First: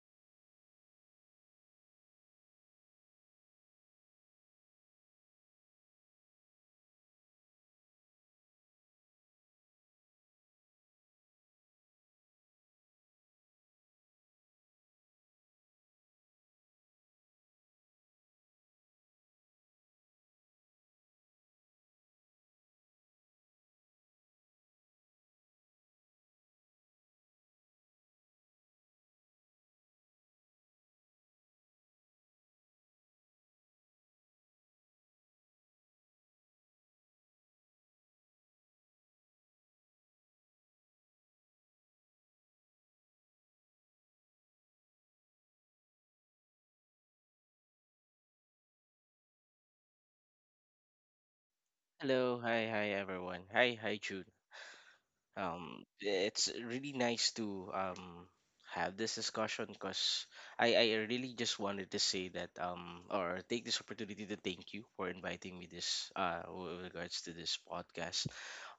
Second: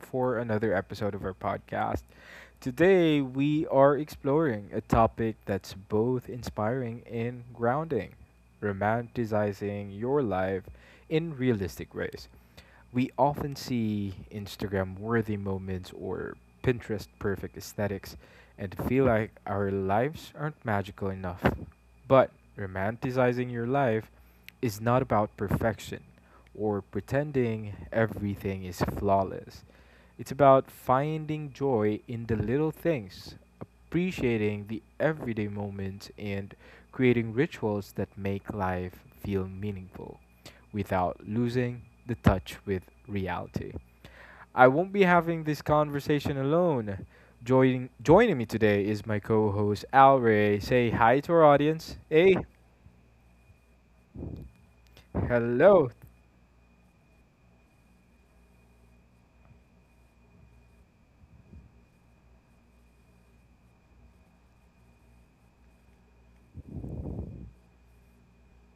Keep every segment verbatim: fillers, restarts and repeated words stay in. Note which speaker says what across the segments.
Speaker 1: for another episode of our podcast. Today we are exploring a topic that's both inspiring and grounding, romanticizing your life in realistic ways. We often see Instagram worthy moments or Pinterest perfect aesthetics and feel like our lives aren't magical enough. But romanticizing your life is not about perfection or pretending everything is flawless. It's about finding joy in the little things, appreciating the everyday moments and creating rituals that make life feel meaningful without losing the touch with reality. I won't be having this conversation alone. Joining joining me today is my co-host Al Ray. Say hi to our audience. Hey,
Speaker 2: Hello, hi, hi everyone. Hi, hi Jude. Um,
Speaker 1: hello.
Speaker 2: it's really nice to um have this discussion because I I really just wanted to say that um or take this opportunity to thank you for inviting me this uh w- with regards to this podcast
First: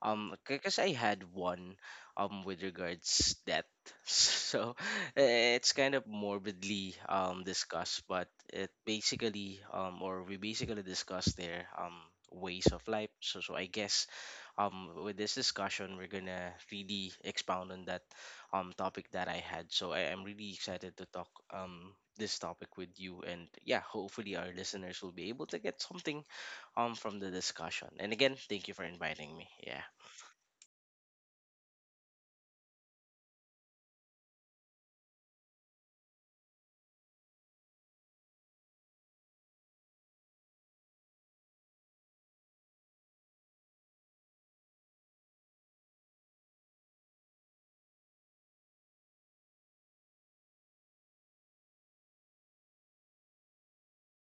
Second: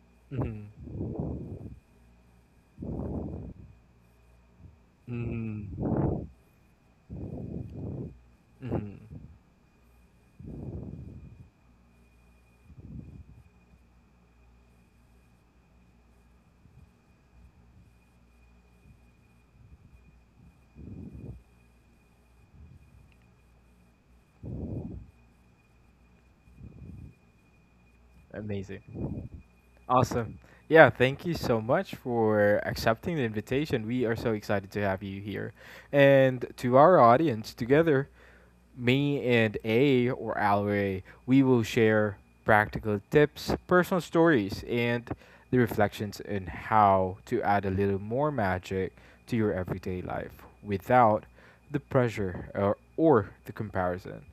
Speaker 2: um
Speaker 1: Mhm.
Speaker 2: because I had one um with regards death so eh,
Speaker 1: Mhm.
Speaker 2: it's kind of morbidly um discussed, but it
Speaker 1: Mhm.
Speaker 2: basically um or we basically discussed their um ways of life, so so I guess um with this discussion we're gonna really expound on that um topic that I had. So I, i'm really excited to talk um this topic with you, and yeah, hopefully our listeners will be able to get something um from the discussion. And again, thank you for
Speaker 1: Amazing.
Speaker 2: inviting me. Yeah.
Speaker 1: Awesome. Yeah, thank you so much for accepting the invitation. We are so excited to have you here. And to our audience, together, me and A or Alway, we will share practical tips, personal stories, and the reflections on how to add a little more magic to your everyday life without the pressure or, or the comparison.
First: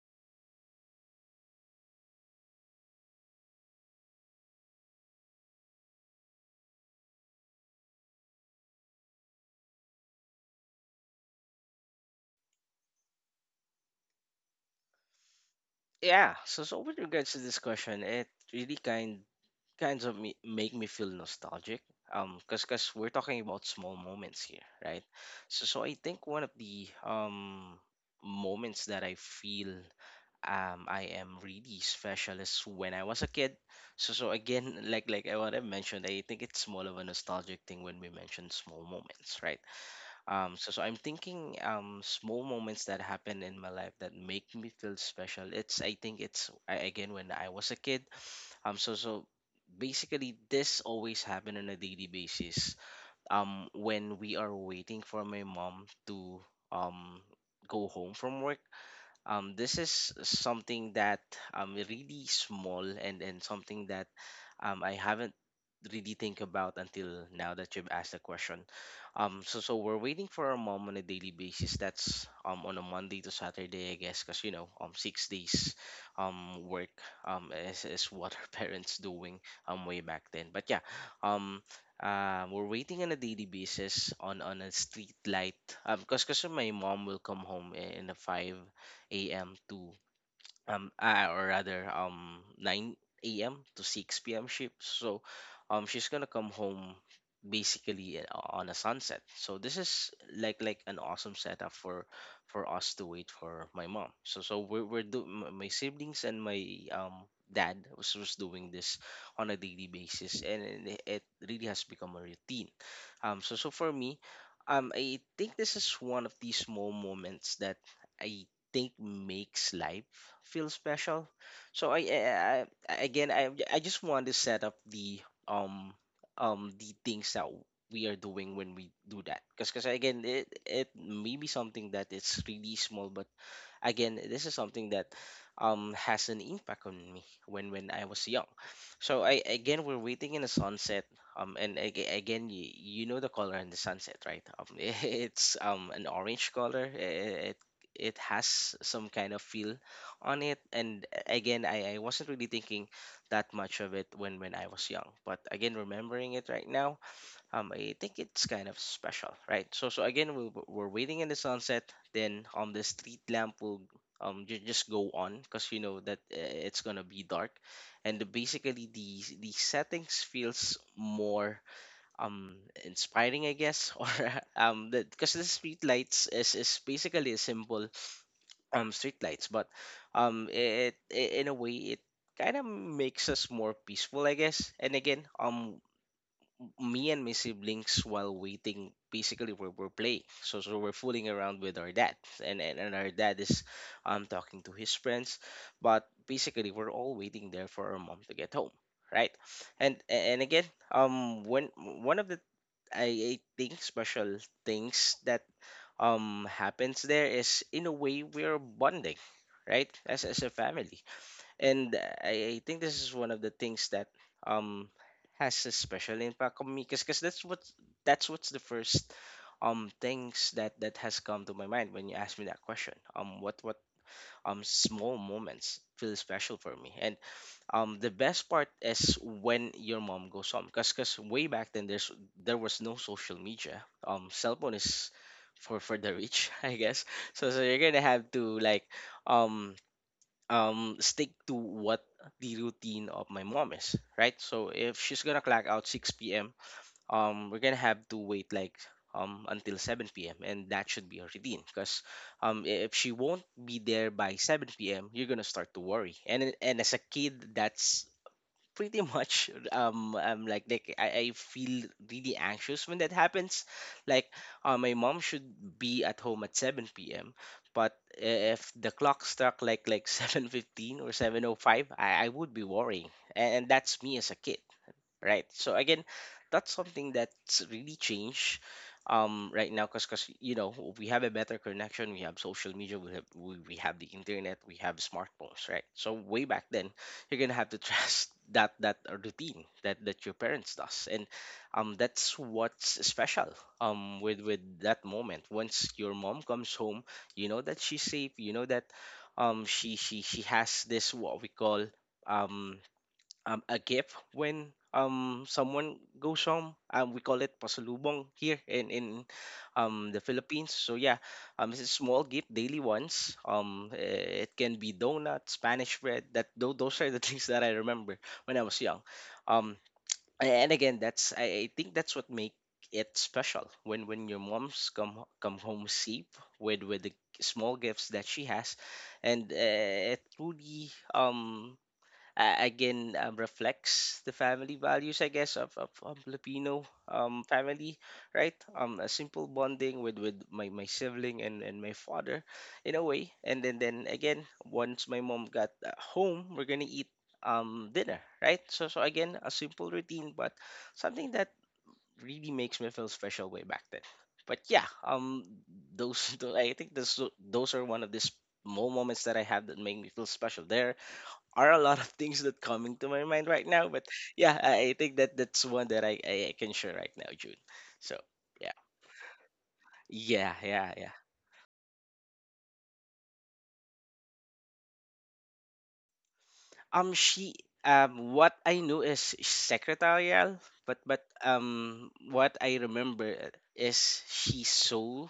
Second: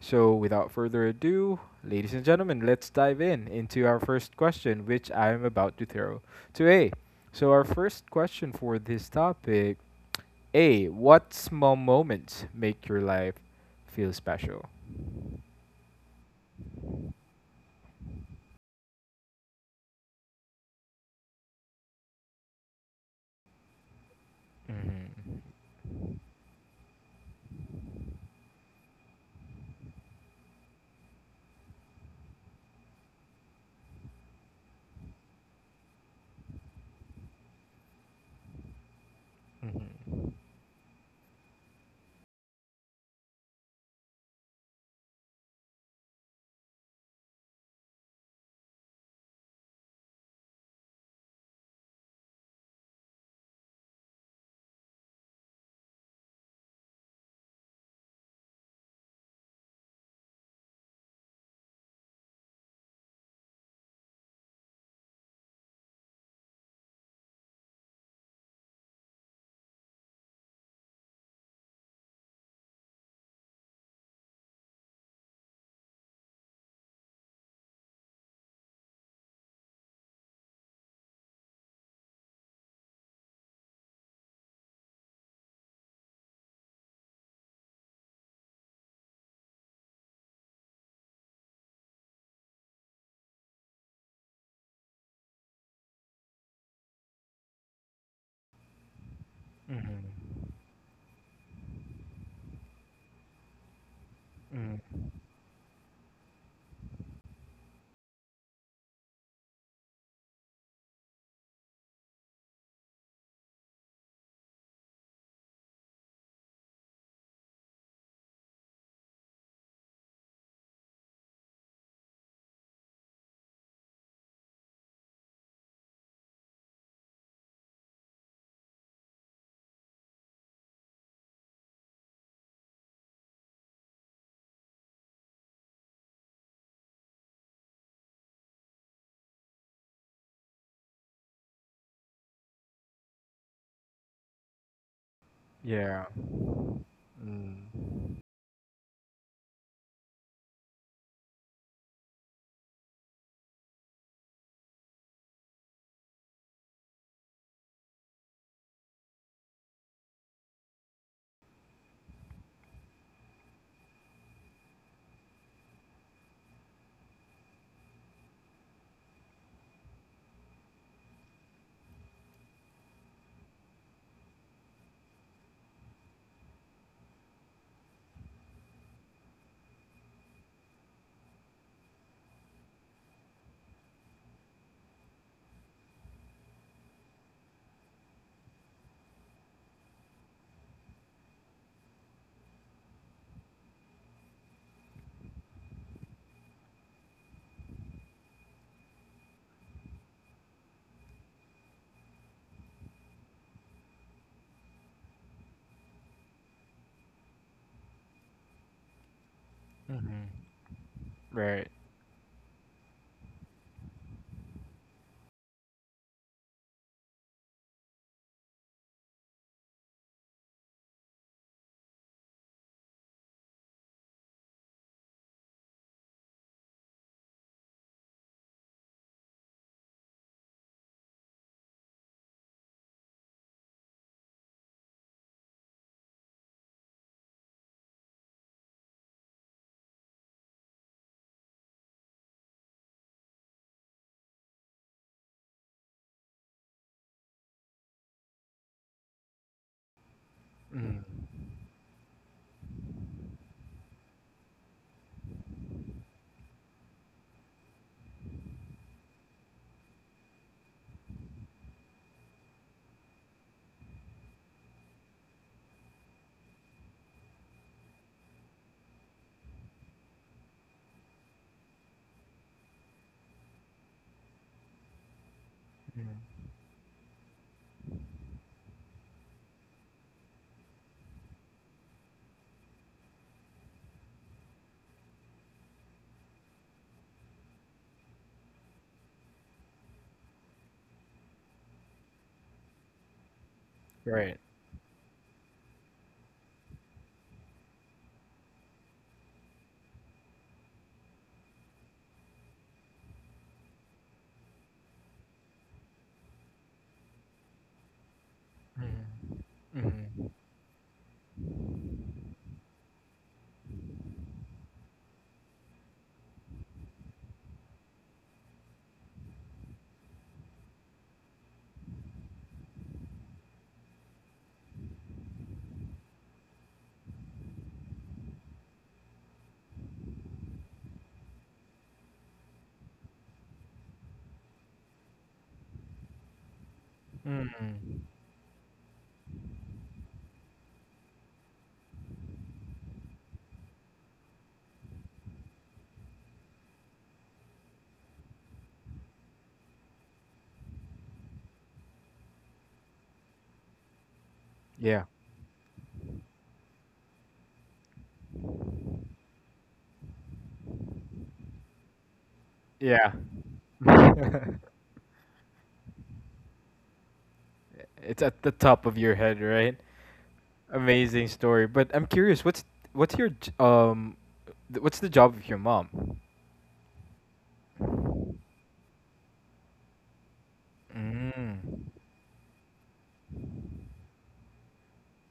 Speaker 1: So, without further ado, ladies and gentlemen, let's dive in into our first question, which I am about to throw to A. So, our first question for this topic A, what small moments make your life feel special?
Speaker 2: Yeah, so so with regards to this question, it really kind kinds of me, make me feel nostalgic um because because we're talking about small moments here, right?
Speaker 1: Mm-hmm.
Speaker 2: So so I think one of the um moments that I feel, um I am really special is when I was a kid. So so again, like like what I mentioned, I think it's more of a nostalgic thing when we mention small moments, right?
Speaker 1: Mm-hmm.
Speaker 2: Um, so, so I'm thinking, um, small moments that happen in my life that make me feel special. It's I think it's a- again, when I was a kid. Um, so so basically this always happen on a daily basis. Um, when we are waiting for my mom to um go home from work, um, this is something that um really small, and and something that um I haven't really think about until now that you've asked the question. Um, so so we're waiting for our mom on a daily basis. That's um on a Monday to Saturday, I guess, because you know um six days um work um is, is what our parents doing um way back then. But yeah, um uh, we're waiting on a daily basis on on a street light um because my mom will come home in a five a m to, um ah, or rather um nine a m to six p m shift. So um she's gonna come home basically, uh, on a sunset. So this is
Speaker 1: Mm-hmm.
Speaker 2: like like an awesome setup for for us to wait for my mom. So so we're we're
Speaker 1: Mm.
Speaker 2: do m- my siblings and my um dad was, was doing this on a daily basis, and it it really has become a routine. Um so so for me, um I think this is one of these small moments that I think makes life feel special. So I, I, I again, I I just want to set up the um um the things that we are doing when we do that, because because again, it it may be something that it's really small, but again, this is something that um has an impact on me when when I was young. So I again We're waiting in the sunset. Um, and aga- again, you, you know the color in the sunset, right? Um, it's um an
Speaker 1: Yeah.
Speaker 2: orange color. It it
Speaker 1: Mm.
Speaker 2: has some kind of feel on it. And again, I, I wasn't really thinking that much of it when when I was young. But again, remembering it right now, um I think it's kind of special, right? So so again, we we're waiting in the sunset, then um the street lamp will um ju- just go on because you know that, uh, it's gonna be dark, and the, basically the the settings feels more um inspiring, I guess, or um that because the street lights is is basically a simple um streetlights, but um it, I in a way, it kind of makes us more peaceful, I guess. And again, um me and my siblings, while waiting, basically we're, we're playing, so so we're fooling around with our dad, and, and and our dad is um talking to his friends, but basically we're all waiting there for our mom to get home, right? and and again um when one of the, i, I think, special things that um happens there is, in a way, we're bonding, right, as
Speaker 1: Mm-hmm.
Speaker 2: as a family.
Speaker 1: Right.
Speaker 2: And I, I think this is one of the things that um has a special impact on me because that's what that's what's the first um things that that has come to my mind when you ask me that question. Um what what um small moments feel special for me. And um the best part is when your mom goes home, because because way back then, there's there was no social media. Um cell phone is for for the rich, I guess. So so you're gonna have to, like, um um stick to what the routine of my mom is, right? So if she's gonna clock out six p m, um we're gonna have to wait, like um until seven p m, and that should be her
Speaker 1: Mm.
Speaker 2: routine, because um i- if she won't be there by seven p m, you're gonna start to worry. And it- and as a kid, that's pretty much, um I'm like like I, I feel really anxious when that happens, like, uh, my mom should be at home at seven p m. But if the clock struck, like like seven fifteen or seven oh five, I, I would be worrying, and, and that's me as a kid, right? So again,
Speaker 1: Mm.
Speaker 2: that's something that's really changed um right now, because because you know we have a better connection. We have social media, we have, we, we have the internet, we have smartphones, right? So way back then, you're gonna have to trust that that routine that that your parents does. And um that's what's special, um
Speaker 1: Right.
Speaker 2: with with that moment. Once your mom comes home, you know that she's safe, you know that um she she she has this what we call, um um, a gift when um someone goes home. Um, we call it pasalubong here in in
Speaker 1: Mm.
Speaker 2: um the
Speaker 1: Mm.
Speaker 2: Philippines. So yeah, um, it's a small gift, daily ones. Um, eh, it can be donuts, Spanish bread. That tho- those are the things that I remember when I was young. Um, a- and again, that's I, I think that's what make it special when when your moms come ho- come home safe with with the small gifts that she has. And, uh, it truly, um uh, again um, reflects the family values, I guess, of, of, of Filipino um, family,
Speaker 1: Mm.
Speaker 2: right? Um a simple bonding with with my, my sibling and, and my father, in a way. And then then again, once my mom got, uh, home, we're gonna eat um dinner, right? So so again, a simple routine, but something that really makes me feel special way back then. But yeah.
Speaker 1: Yeah.
Speaker 2: um those tho- I think those those are one of these small moments that I have that make me feel special. There are a lot of things that coming to
Speaker 1: Yeah.
Speaker 2: my mind right now. But yeah, I, I think that that's one that I, I, I can share right now, June. So
Speaker 1: It's at the
Speaker 2: yeah,
Speaker 1: top of your head, right?
Speaker 2: yeah, yeah, yeah.
Speaker 1: Amazing story. But I'm curious, what's what's your j- um th- what's the job of your mom?
Speaker 2: Um, she um, What I knew is secretarial, but but
Speaker 1: Mm.
Speaker 2: um, what I remember is she sold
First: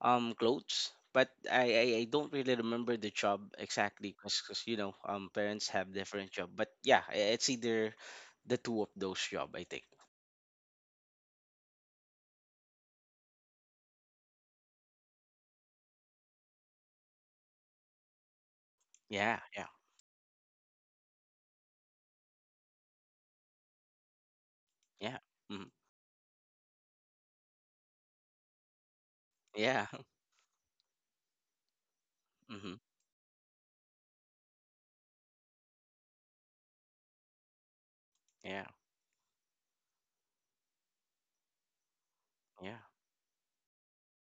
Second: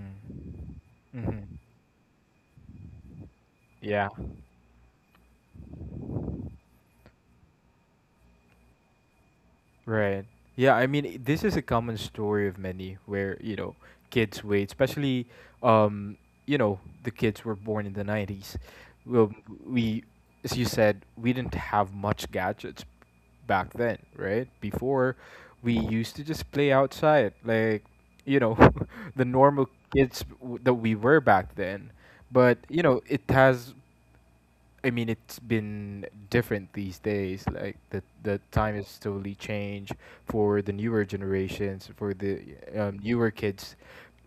Speaker 2: um clothes. But
Speaker 1: Mhm.
Speaker 2: I, I, I don't really remember the job
Speaker 1: Yeah.
Speaker 2: exactly, because you know um parents have different job. But yeah, i- it's either the two of those job, I think.
Speaker 1: Right. Yeah, I mean, i- this is a common story of many where, you know, kids wait, especially, um, you know, the kids were born in the nineties. Well,
Speaker 2: Yeah, yeah,
Speaker 1: we, as you said, we didn't have much gadgets back then, right?
Speaker 2: yeah,
Speaker 1: Before,
Speaker 2: mm,
Speaker 1: we used to just play outside, like, you know, the normal
Speaker 2: yeah.
Speaker 1: kids w- that we were back then. But,
Speaker 2: Mm-hmm.
Speaker 1: you know, it has I mean, it's been different these days. Like the the
Speaker 2: Yeah.
Speaker 1: time has totally changed for the newer generations, for the
Speaker 2: Yeah.
Speaker 1: um, newer kids.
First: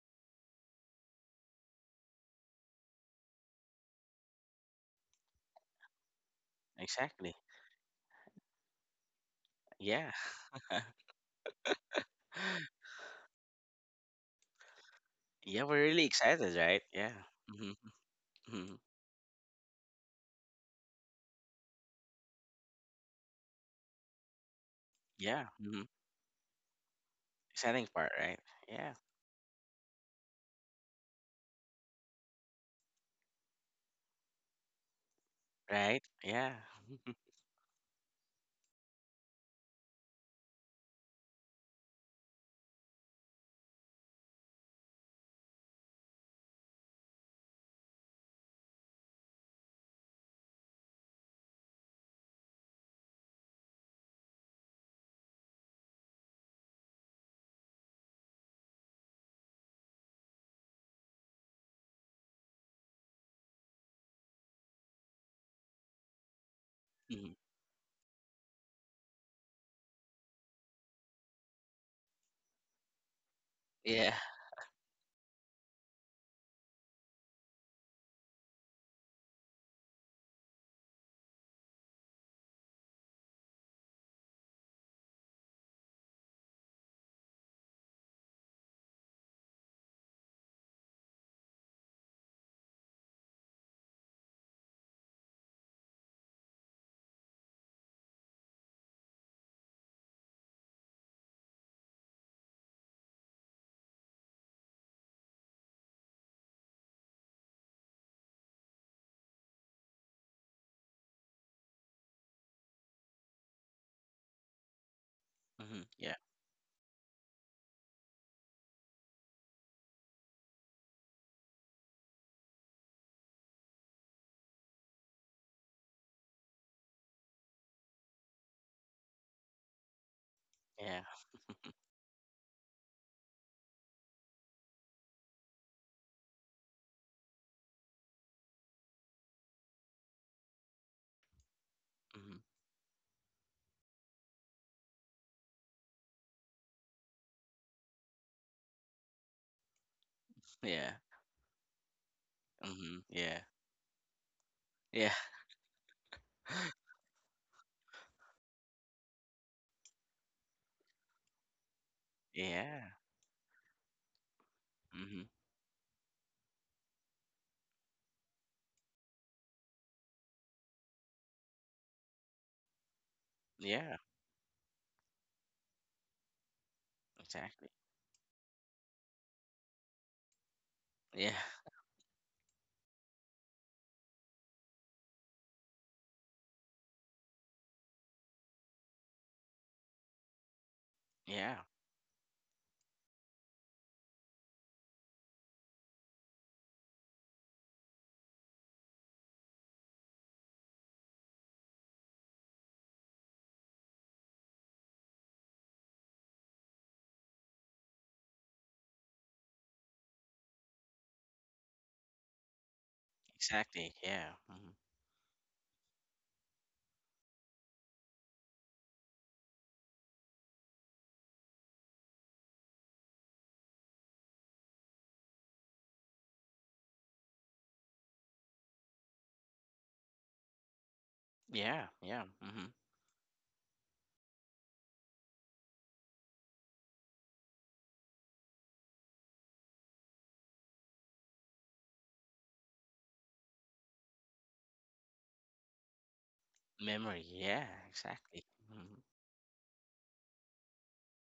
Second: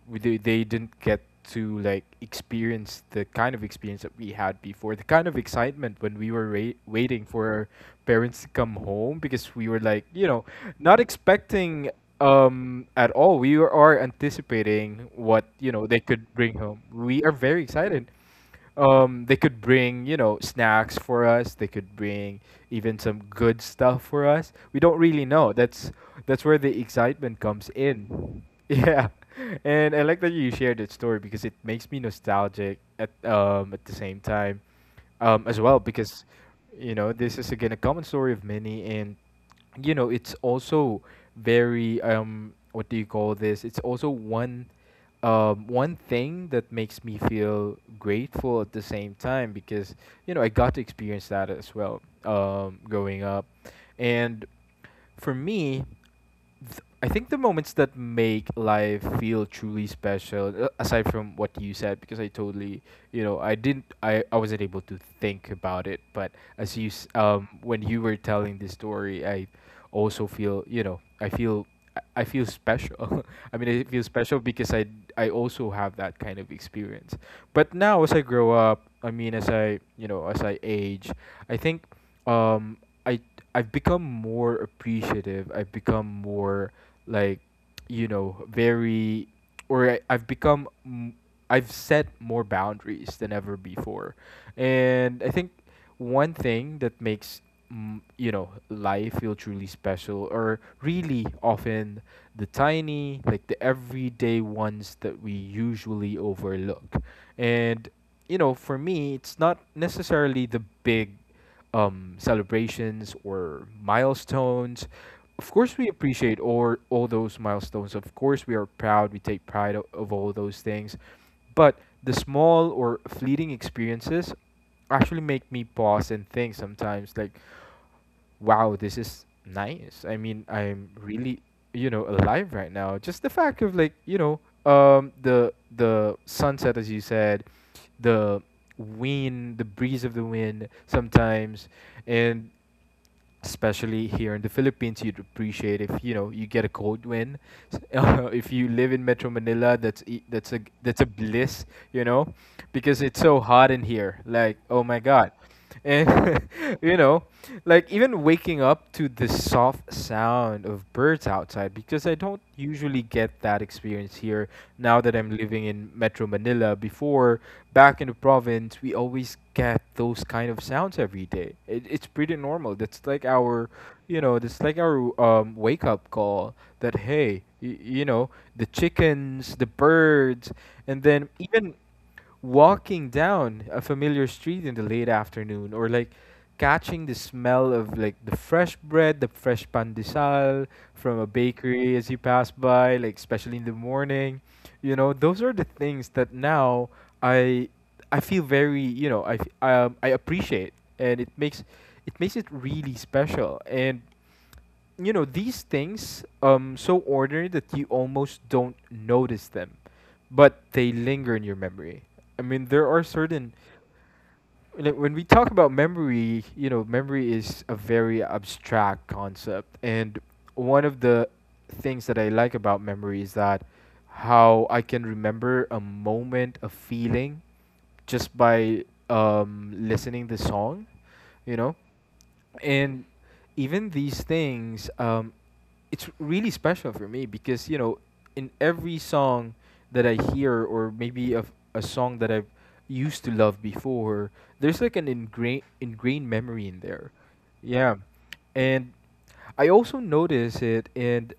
Speaker 1: We- They they didn't get to like experience the kind of experience that we had before, the kind of excitement when we were ra- waiting
Speaker 2: Exactly.
Speaker 1: for our parents to come home because we were like,
Speaker 2: Yeah.
Speaker 1: you know, not expecting um at all. We are anticipating what
Speaker 2: Yeah.
Speaker 1: you
Speaker 2: We're
Speaker 1: know they
Speaker 2: really
Speaker 1: could
Speaker 2: excited,
Speaker 1: bring
Speaker 2: right?
Speaker 1: home.
Speaker 2: Yeah.
Speaker 1: We are very
Speaker 2: Mm-hmm.
Speaker 1: excited.
Speaker 2: Hmm.
Speaker 1: Um, they could bring, you know, snacks for us. They could bring even some good stuff for us. We don't really
Speaker 2: Yeah.
Speaker 1: know.
Speaker 2: Hmm.
Speaker 1: That's that's where the excitement comes
Speaker 2: Exciting part, right?
Speaker 1: in.
Speaker 2: Yeah.
Speaker 1: Yeah. And I like that you shared that story because it makes me nostalgic at um at the same time um, as well,
Speaker 2: Right.
Speaker 1: because
Speaker 2: Yeah.
Speaker 1: you know this is again a common story of many, and you know it's also very, um what do you call this, it's also one um one thing that makes me feel grateful at the same time, because you know I got to experience that as well, um growing up. And for me, th- I think the moments that make life feel truly special, uh, aside from what you said, because I totally, you know, I didn't, I, I wasn't able to think about it. But as you, s-
Speaker 2: Mhm.
Speaker 1: um, when you were telling this story, I also feel, you know, I feel, I I feel special. I mean, I feel
Speaker 2: Yeah.
Speaker 1: special because I, I also have that kind of experience. But now, as I grow up, I mean, as I, you know, as I age, I think, um, I I've become more appreciative. I've become more, like, you know very, or I, I've become m- I've set more boundaries than ever before. And I think one thing that makes, mm, you know life feel truly special are really often the tiny, like the everyday ones that we usually overlook. And you know, for me, it's not necessarily the big, um, celebrations or milestones. Of course,
Speaker 2: Hmm.
Speaker 1: we
Speaker 2: Yeah.
Speaker 1: appreciate all, all those milestones. Of course, we are proud. We take pride of, of all those things. But the small or fleeting experiences actually make me pause and think sometimes, like, wow, this is nice. I mean, I'm
Speaker 2: Yeah.
Speaker 1: really, you know, alive right now. Just the fact of, like, you know, um, the the sunset, as you said, the wind, the breeze of the wind sometimes,
Speaker 2: Hmm.
Speaker 1: and especially here in the Philippines, you'd appreciate if you know you get a cold win. S- Uh, if you live in Metro Manila, that's e- that's a
Speaker 2: Yeah.
Speaker 1: that's a bliss, you know, because
Speaker 2: Hmm.
Speaker 1: it's so
Speaker 2: Yeah.
Speaker 1: hot in here. Like, oh my
Speaker 2: Yeah.
Speaker 1: god, and you know, like even waking up to the soft sound of birds outside, because I don't
Speaker 2: Yeah.
Speaker 1: usually get that experience here now that
Speaker 2: Hmm.
Speaker 1: I'm living in Metro Manila. uh, before, back in the province, we always get those kind of sounds every day. It, it's pretty normal. That's like our,
Speaker 2: Yeah.
Speaker 1: you know, that's like our, um, wake up call that, hey,
Speaker 2: Exactly.
Speaker 1: y- you know, the chickens, the birds, and then
Speaker 2: Yeah.
Speaker 1: even walking down a familiar street in the late afternoon, or like catching the smell of, like, the fresh bread, the fresh pandesal from a
Speaker 2: Yeah.
Speaker 1: bakery as you pass by, like especially in the morning. You know, those are the things that now I I feel very, you know, I f- um, I appreciate, and it makes, it makes it really special. And you know these things, um so ordinary that you almost don't notice them, but they linger in your memory. I mean, there are certain,
Speaker 2: Exactly. Yeah. Hmm.
Speaker 1: like, when we talk about memory, you know memory is a very abstract concept. And one of the things that I like about memory is that how I can remember a moment, a feeling, just by um listening the song you know
Speaker 2: Yeah. Yeah. Mm-hmm.
Speaker 1: and even these things, um, it's really special for me, because you know in every song that I hear, or maybe of a song that I've used to love before, there's like an ingrained ingrained memory in there.
Speaker 2: Memory. Yeah.
Speaker 1: Yeah.
Speaker 2: Exactly. Mm-hmm.
Speaker 1: And I also notice it in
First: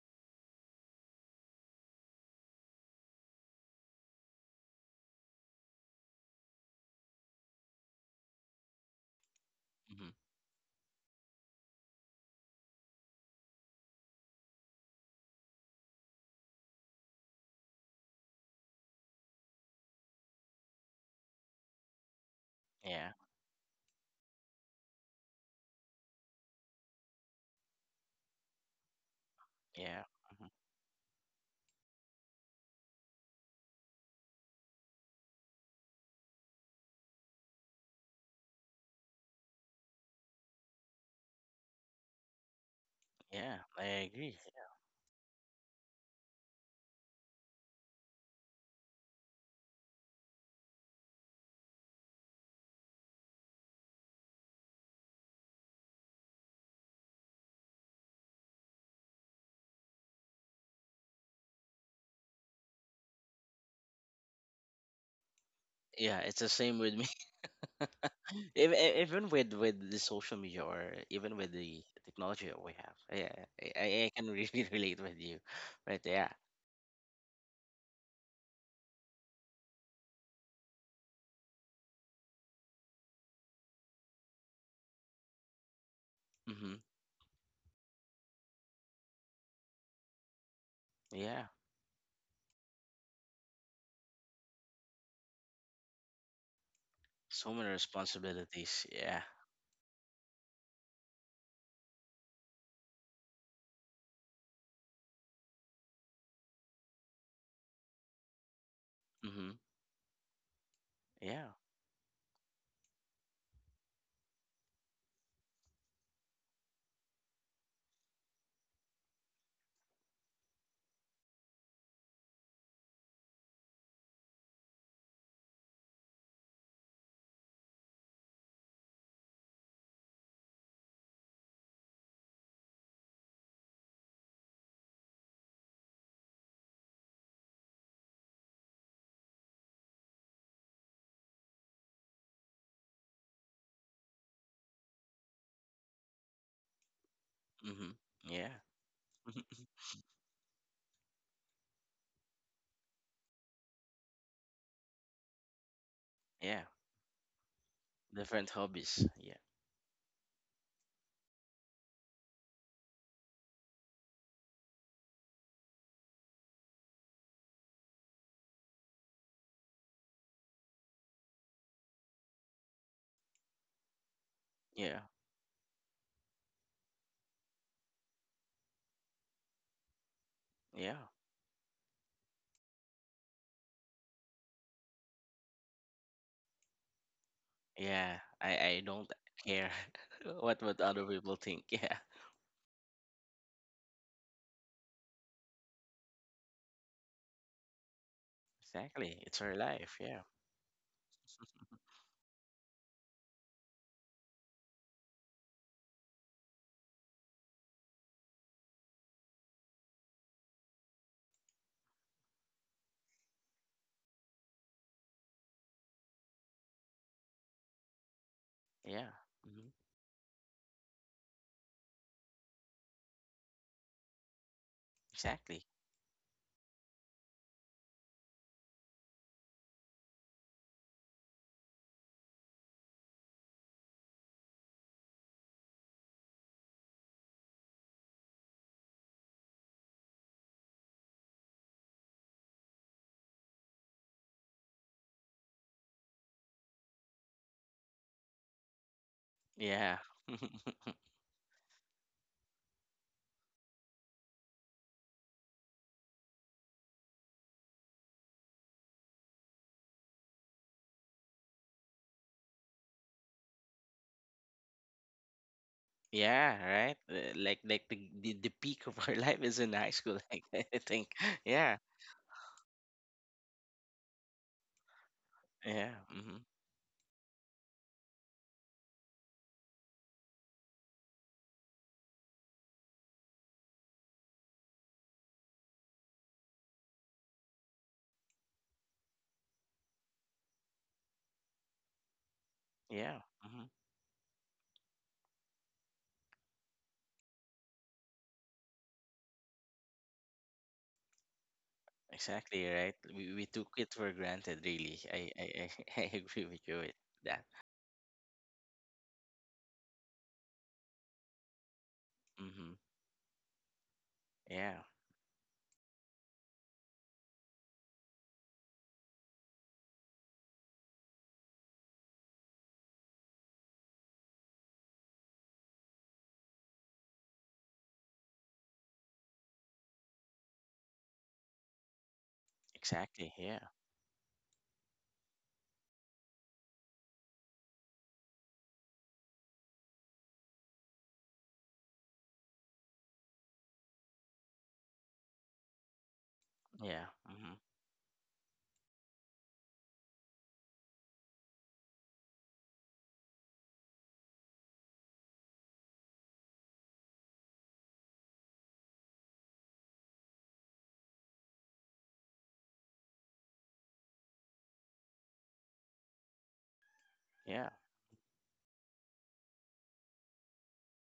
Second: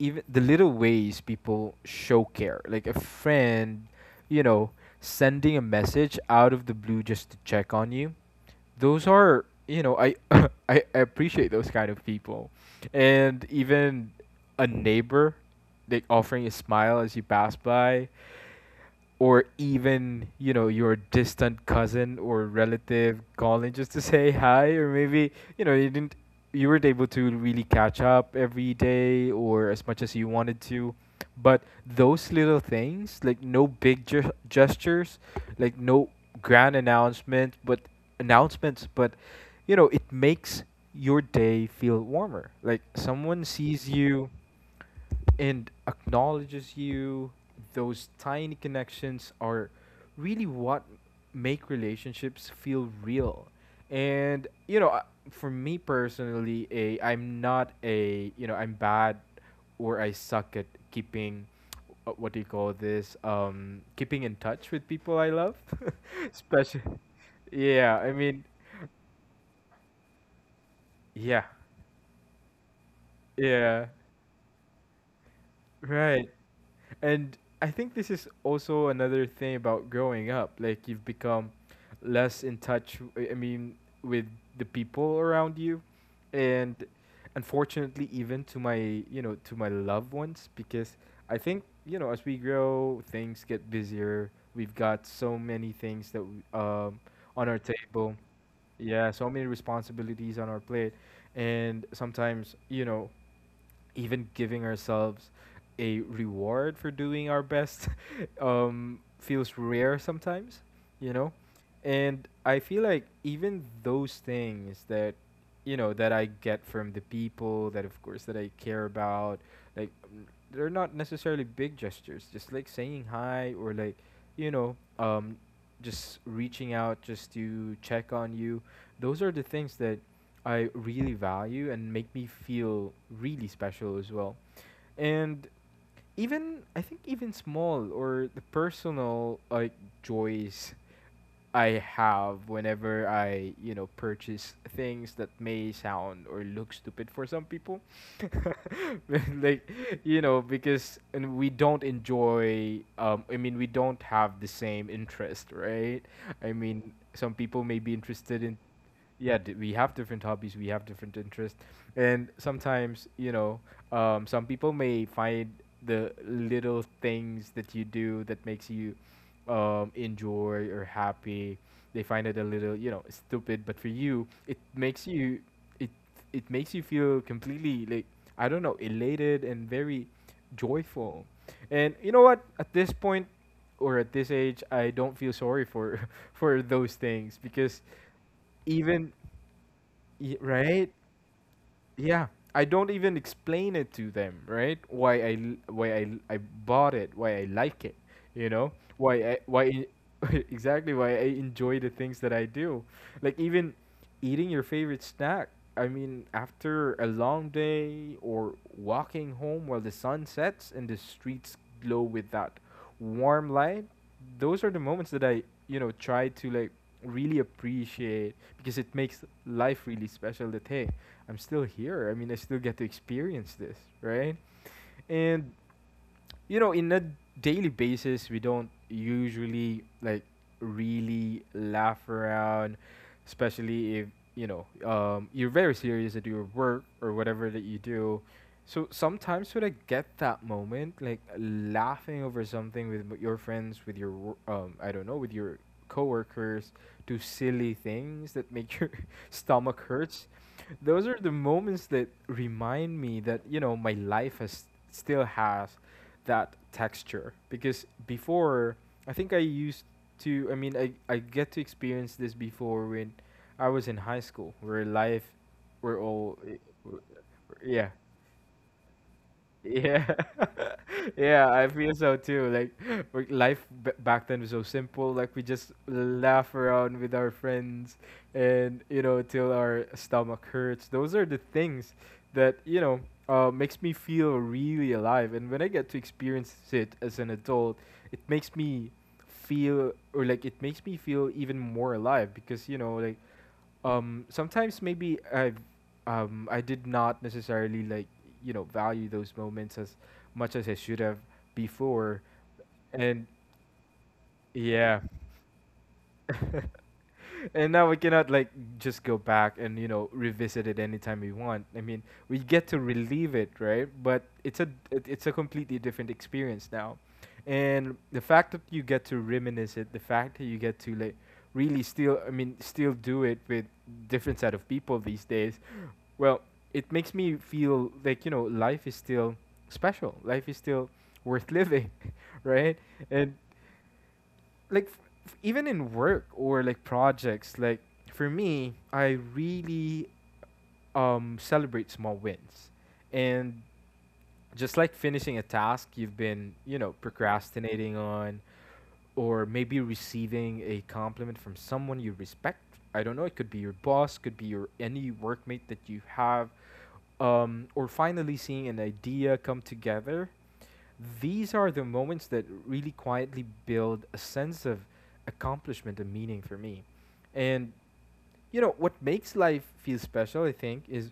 Speaker 1: even the little ways people show care, like a friend, you know, sending a message out of the blue just to check on you. Those are, you know,
Speaker 2: Hmm.
Speaker 1: I, I I appreciate those kind of people, and even a neighbor, like offering a smile as you pass by, or even you know your distant cousin or
Speaker 2: Yeah.
Speaker 1: relative calling just to say hi, or maybe you know you didn't you weren't able to really catch up every day or as much
Speaker 2: Yeah.
Speaker 1: as you
Speaker 2: Hmm.
Speaker 1: wanted to, but those little things, like no big ge- gestures, like no grand announcement but announcements, but you know it makes your day feel warmer, like someone
Speaker 2: Yeah.
Speaker 1: sees
Speaker 2: I
Speaker 1: you
Speaker 2: agree.
Speaker 1: and acknowledges you. Those tiny connections are really what make relationships feel real. And you know I- for me personally, a I'm not a, you know I'm bad, or I suck at keeping, uh, what do you call this, um keeping in touch with people I love.
Speaker 2: Yeah, it's the same
Speaker 1: Especially.
Speaker 2: with me.
Speaker 1: Yeah, I mean.
Speaker 2: Ev- e- Even with with the social media or even
Speaker 1: Yeah.
Speaker 2: with the technology that we have. Yeah, I,
Speaker 1: Yeah.
Speaker 2: I I can really relate with you. Right? Yeah.
Speaker 1: Right. And I think this is also another thing about growing up. Like, you've become less in touch, w- I mean, with the people around you. And
Speaker 2: Mm-hmm.
Speaker 1: unfortunately, even to my, you know, to my loved ones, because I
Speaker 2: Yeah.
Speaker 1: think, you know, as we grow, things get busier. We've got so many things that w- um on
Speaker 2: So
Speaker 1: our
Speaker 2: many
Speaker 1: table.
Speaker 2: responsibilities.
Speaker 1: Yeah,
Speaker 2: Yeah.
Speaker 1: so many responsibilities on our plate. And sometimes, you know, even giving ourselves a reward for doing our best um,
Speaker 2: Mm-hmm.
Speaker 1: feels rare sometimes, you know?
Speaker 2: Yeah.
Speaker 1: And I feel like even those things that you know that I get from the people that of course that I care about, like, mm, they're not necessarily big gestures, just like saying hi, or like you know um just reaching out just to check on you. Those are the things that I really value and make me feel really special as well. And even, I think, even small or the personal, like, joys I have whenever I you know purchase things that may sound or look stupid for some people,
Speaker 2: Mm-hmm. Yeah.
Speaker 1: like you know because and we don't enjoy. Um, I mean, we don't have the same interest, right? I
Speaker 2: Yeah.
Speaker 1: mean, some people may be interested
Speaker 2: Different
Speaker 1: in,
Speaker 2: hobbies. Yeah.
Speaker 1: yeah, d- we have different hobbies, we have different interests, and sometimes, you know, um, some people may find the little things that you do that makes you, um, enjoy or happy. They find it a little, you know, stupid, but for you, it
Speaker 2: Yeah.
Speaker 1: makes you. It it it makes you feel completely, like, I don't know, elated and very
Speaker 2: Yeah.
Speaker 1: joyful. And you know what? At this point or at this age, I don't feel sorry for for those things, because
Speaker 2: Yeah. I I don't
Speaker 1: even
Speaker 2: care
Speaker 1: y-
Speaker 2: what what
Speaker 1: right,
Speaker 2: other people think. Yeah.
Speaker 1: yeah, I don't even explain it to them, right? Why I l- why I l- I bought it, why I like it, you know?
Speaker 2: Exactly. It's
Speaker 1: Why I
Speaker 2: our
Speaker 1: why
Speaker 2: life. Yeah.
Speaker 1: I- exactly why I enjoy the things that I do. Like even eating your favorite snack. I mean, after a long day or walking home while the sun sets and the streets glow with that warm light, those are the moments that I, you know, try to like really appreciate because it
Speaker 2: Yeah.
Speaker 1: makes
Speaker 2: Mm-hmm.
Speaker 1: life really special that hey, I'm still here. I mean, I still get to experience this, right? And
Speaker 2: Exactly.
Speaker 1: you know, in a daily basis, we don't usually like really laugh around, especially if you know um, you're very serious at your work or whatever that you do. So sometimes when I get that moment, like laughing over something with m- your friends, with your wo- um, I don't know, with your coworkers, do silly things that make your stomach
Speaker 2: Yeah.
Speaker 1: hurts. Those are the moments that remind me that you know my life has still has that texture because before I think I used to I mean I I get to experience this before when I was in high school where life we're all
Speaker 2: Yeah,
Speaker 1: I-
Speaker 2: right.
Speaker 1: w-
Speaker 2: Uh, Like like
Speaker 1: yeah
Speaker 2: the, the the peak of our life is in high
Speaker 1: yeah
Speaker 2: school. Like I think,
Speaker 1: yeah, I
Speaker 2: yeah,
Speaker 1: feel so too. Like we- life b- back then was so simple. Like we just
Speaker 2: yeah, hmm,
Speaker 1: laugh around with our friends, and you know till our stomach hurts. Those are the things that you know uh, makes me feel really alive. And when I get to experience it as an adult, it makes me feel or like it makes me feel even more alive because you know
Speaker 2: yeah,
Speaker 1: like
Speaker 2: hmm,
Speaker 1: um sometimes maybe i um I did not necessarily like you know value those moments as much as I should have before.
Speaker 2: exactly, right.
Speaker 1: And
Speaker 2: We we took it for granted, really.
Speaker 1: yeah
Speaker 2: I I I, I agree with you with that.
Speaker 1: and now we cannot like just go back and you know revisit it anytime we want. I mean we get
Speaker 2: Hmm.
Speaker 1: to relive it, right? But it's a
Speaker 2: Yeah,
Speaker 1: it- it's a completely different experience now, and the fact that you get to reminisce it, the fact that you get to like really still I mean still do it with different set of people these days. Well, it makes me feel like, you know, life is still special. Life is still worth living, right?
Speaker 2: exactly.
Speaker 1: And
Speaker 2: Yeah,
Speaker 1: like f- f- even in work or like projects, like for me, I really um celebrate small wins. And just like finishing a task you've been, you know,
Speaker 2: yeah, hmm,
Speaker 1: procrastinating on, or maybe receiving a compliment from someone you respect. I don't know. It could be your boss, could be your any workmate that you have, um, or finally seeing an idea come together. These are the moments that really quietly build a sense of accomplishment and meaning for me.
Speaker 2: yeah,
Speaker 1: And you know what makes life feel special, I think, is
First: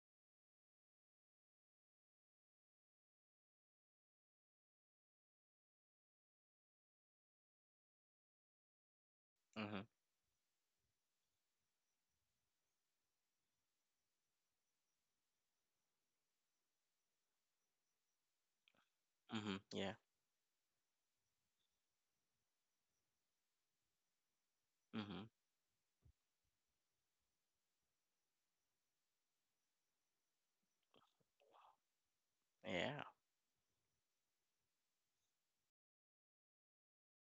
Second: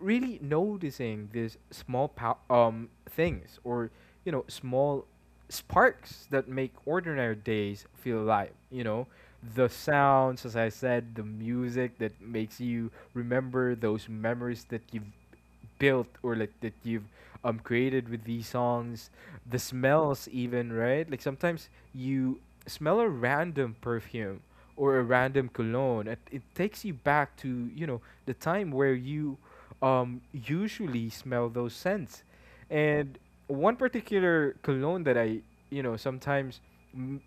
Speaker 1: really noticing these small pow- um things, or you know small sparks that make ordinary days feel alive, you know, the
Speaker 2: hmm,
Speaker 1: sounds, as I said, the music that makes you remember those memories that you've built or like that you've um created with these songs,
Speaker 2: hmm,
Speaker 1: the
Speaker 2: yeah,
Speaker 1: smells even, right? Like sometimes you smell a random perfume or a
Speaker 2: hmm,
Speaker 1: random cologne. It, it takes you back to you know the time where you um, usually smell those scents.
Speaker 2: yeah.
Speaker 1: And one particular cologne that I you know sometimes m-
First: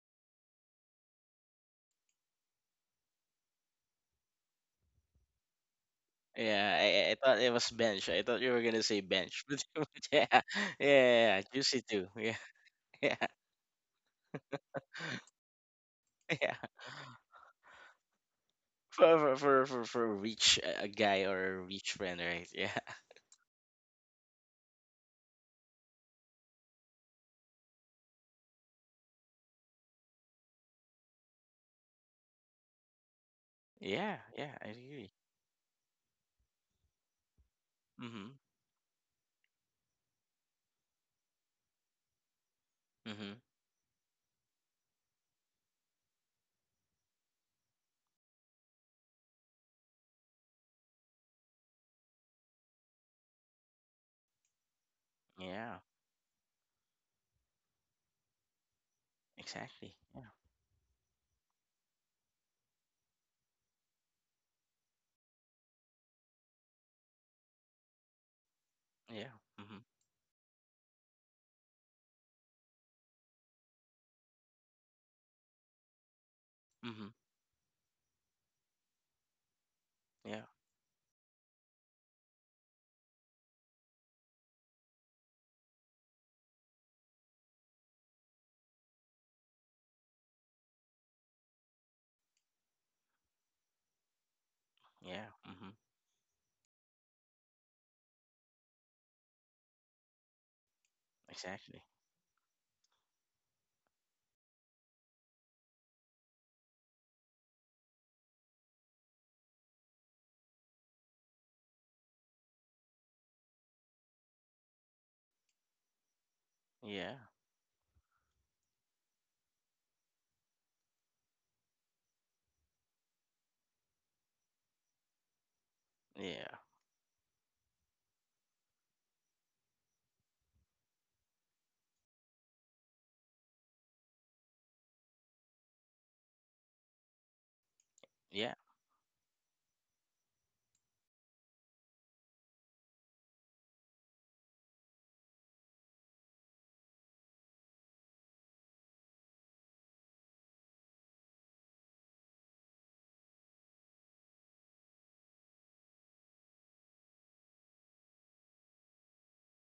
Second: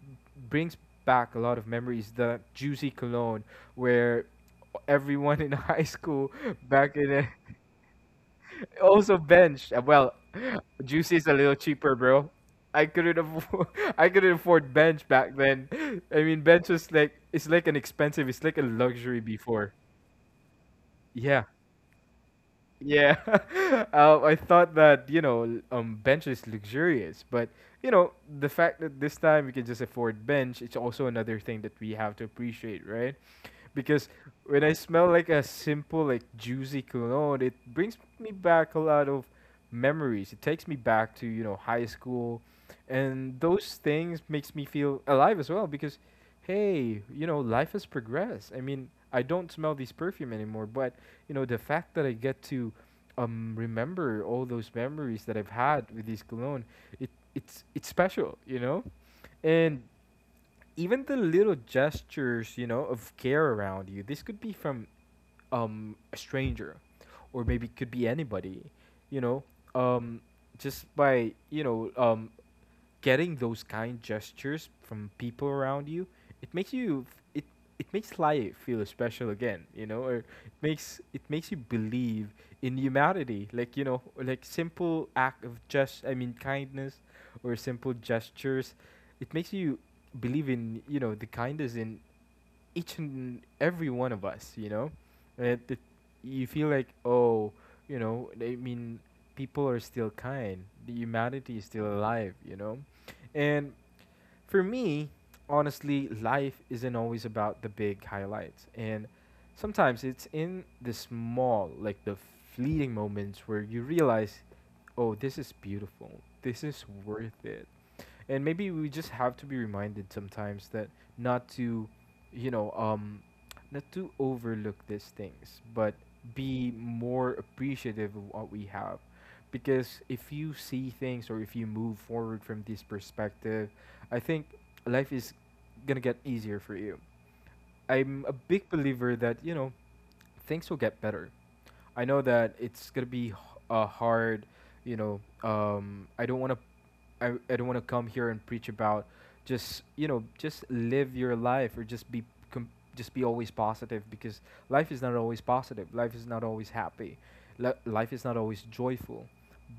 Speaker 1: brings back a lot of memories. The juicy cologne where everyone in high school
Speaker 2: Yeah,
Speaker 1: back in
Speaker 2: I, I I
Speaker 1: the,
Speaker 2: thought it was bench. I thought you were gonna say
Speaker 1: also
Speaker 2: bench, but
Speaker 1: bench. Uh, Well,
Speaker 2: yeah, yeah,
Speaker 1: juicy is a
Speaker 2: yeah, yeah,
Speaker 1: little
Speaker 2: juicy
Speaker 1: cheaper,
Speaker 2: too.
Speaker 1: bro.
Speaker 2: Yeah,
Speaker 1: I couldn't
Speaker 2: yeah,
Speaker 1: afford I couldn't afford bench back then. I mean,
Speaker 2: yeah.
Speaker 1: bench was like, it's like an expensive, it's like a luxury
Speaker 2: for for
Speaker 1: before.
Speaker 2: for for reach a a guy
Speaker 1: Yeah.
Speaker 2: or a reach friend, right? Yeah,
Speaker 1: Yeah. uh, I thought that, you know, um bench is luxurious, but you know, the fact that this time we can just afford bench, it's also another thing that we have to appreciate, right? Because
Speaker 2: yeah, yeah.
Speaker 1: when
Speaker 2: I
Speaker 1: I smell
Speaker 2: agree.
Speaker 1: like a simple like juicy cologne, it brings me
Speaker 2: Mhm,
Speaker 1: back a lot of memories. It takes me back to you know high school, and
Speaker 2: mhm.
Speaker 1: those things makes me feel alive as well because, hey, you know life has progressed. I mean, I don't smell this perfume anymore, but you know the fact that I get to um remember all those memories that I've
Speaker 2: Yeah,
Speaker 1: had with this cologne, it it's it's special, you know. And
Speaker 2: exactly. Yeah,
Speaker 1: even the little gestures, you know, of care around you. This could be from um a stranger, or maybe it could be anybody, you
Speaker 2: yeah.
Speaker 1: know.
Speaker 2: Mhm,
Speaker 1: Um just by, you know, um getting those kind gestures from people around you, it makes you
Speaker 2: mhm.
Speaker 1: f- it it makes life feel special again, you know, or
Speaker 2: Yeah,
Speaker 1: it makes it makes you believe in humanity. Like, you know, like simple act of just I mean kindness or simple gestures, it makes you believe in, you know, the kindness in each and every one of us, you know?
Speaker 2: yeah.
Speaker 1: And it,
Speaker 2: Mhm.
Speaker 1: it, you feel like, oh, you know, I mean, people are still kind. The humanity is still
Speaker 2: Exactly.
Speaker 1: alive, you know? And for me, honestly, life isn't always about the big highlights. And sometimes it's in the small, like the fleeting moments where you realize, oh, this is beautiful. This is
Speaker 2: Yeah,
Speaker 1: worth it, and maybe we just have to be reminded sometimes that not to you know um not to overlook these things, but
Speaker 2: yeah,
Speaker 1: be more appreciative of what we have, because if you see things or if you move forward from this perspective, I think life is gonna get easier for you. I'm a
Speaker 2: yeah.
Speaker 1: big believer that you know things will get better. I know that it's gonna be h- uh, hard. You know, um, I don't want to. I, I don't want to come here and preach about just you know just live your life, or just be com- just be always positive, because life is not always positive. Life is not always happy. Li- life is not always joyful,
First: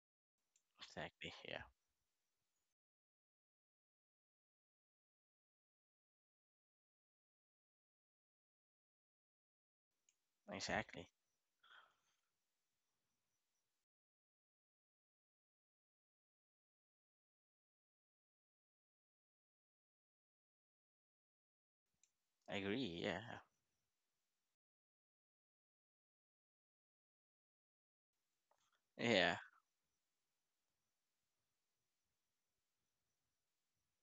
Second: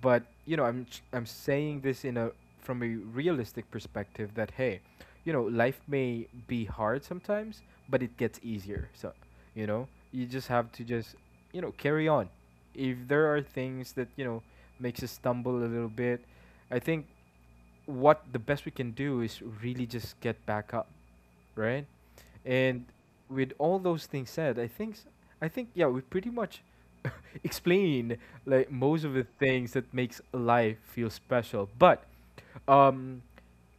Speaker 1: but you know i'm I'm
Speaker 2: Exactly. Yeah,
Speaker 1: saying this in a, from a realistic perspective that hey, you know life may be hard sometimes, but it gets easier, so you know you just have to
Speaker 2: exactly.
Speaker 1: just you know carry on. If there are things that you know makes us stumble a little bit, I think what the best we can do is really just get back up, right?
Speaker 2: I
Speaker 1: And
Speaker 2: agree. Yeah,
Speaker 1: with all those things said, I think s- I think, yeah, we pretty much explained like most of the
Speaker 2: yeah,
Speaker 1: things that makes life feel special. But um,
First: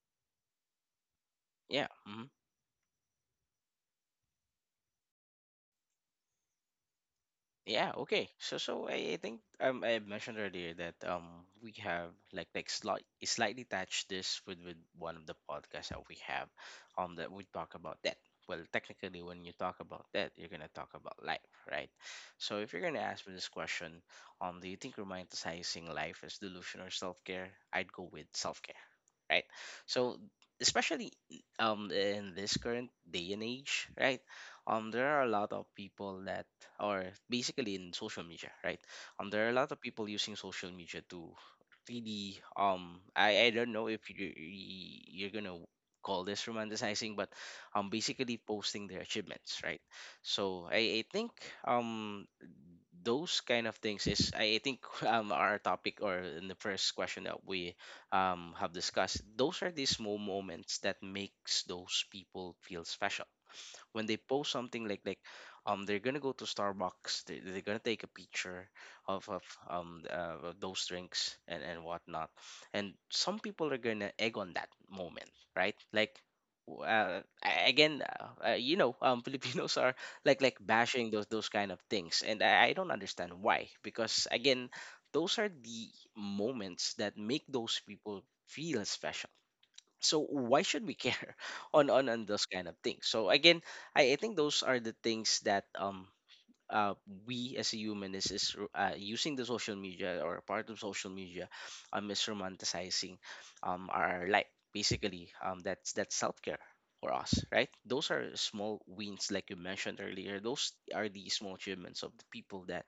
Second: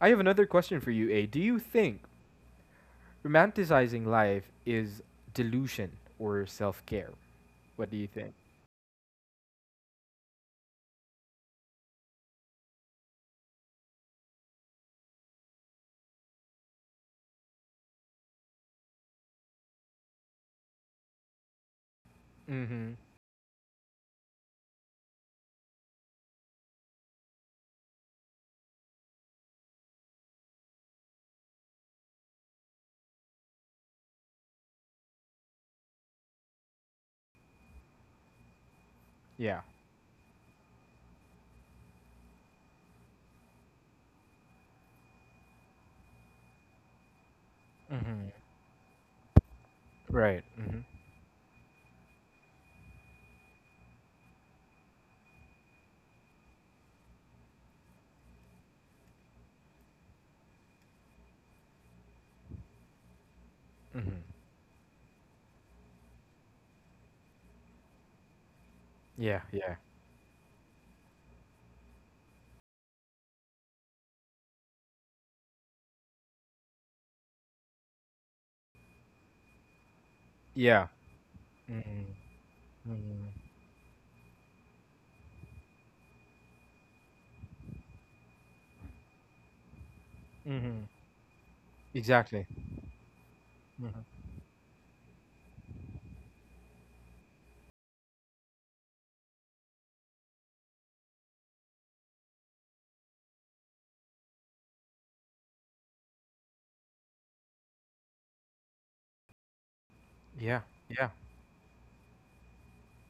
Speaker 1: I have another question for you, A. Do you
Speaker 2: yeah.
Speaker 1: think
Speaker 2: Mhm.
Speaker 1: romanticizing life is delusion or self care? What do you
Speaker 2: Yeah,
Speaker 1: think?
Speaker 2: okay. So so I, I think um I mentioned earlier that um we have like like slight slightly touched this with with one of the podcasts that we have um that we talk about death. Well, technically when you talk about death, you're gonna talk about life, right? So
Speaker 1: Mm-hmm.
Speaker 2: if you're gonna ask me this question, um do you think romanticizing life is delusion or self-care? I'd go with self-care, right? So especially um in this current day and age, right? Um, there are a lot of people that are basically in social media, right? Um,
Speaker 1: Yeah.
Speaker 2: there are a lot of people using social media to really um I, I don't know if you you- you're gonna call this romanticizing, but um
Speaker 1: Mm-hmm.
Speaker 2: basically posting their achievements, right?
Speaker 1: Right. Mm-hmm.
Speaker 2: So I, I think um those kind of things is I I think um our topic or in the first question that we um, have discussed, those are the small moments that makes those people feel special
Speaker 1: Mm-hmm.
Speaker 2: when they post something like like um they're gonna go to Starbucks, they they're gonna take a picture
Speaker 1: Yeah.
Speaker 2: of, of
Speaker 1: Yeah.
Speaker 2: um uh, of those drinks and and whatnot, and some people are gonna egg on that moment, right? Like. W- Uh, a- again, uh, uh, you know, um, Filipinos are like like
Speaker 1: Yeah.
Speaker 2: bashing those those
Speaker 1: Mm.
Speaker 2: kind of things, and I, I don't
Speaker 1: Mm.
Speaker 2: understand why. Because again, those are the moments that make those people feel special. So why
Speaker 1: Mm-hmm.
Speaker 2: should we care on on
Speaker 1: Exactly.
Speaker 2: on those kind of things? So again,
Speaker 1: Mm-hmm.
Speaker 2: i, I think those are the things that um uh, we as a human is, is uh, using the social media or part of social media, um, is romanticizing um, our life. Basically, um, that's that's self-care for us, right? Those are small wins. Like you mentioned
Speaker 1: Yeah.
Speaker 2: earlier, those
Speaker 1: Yeah.
Speaker 2: are the small achievements of the people that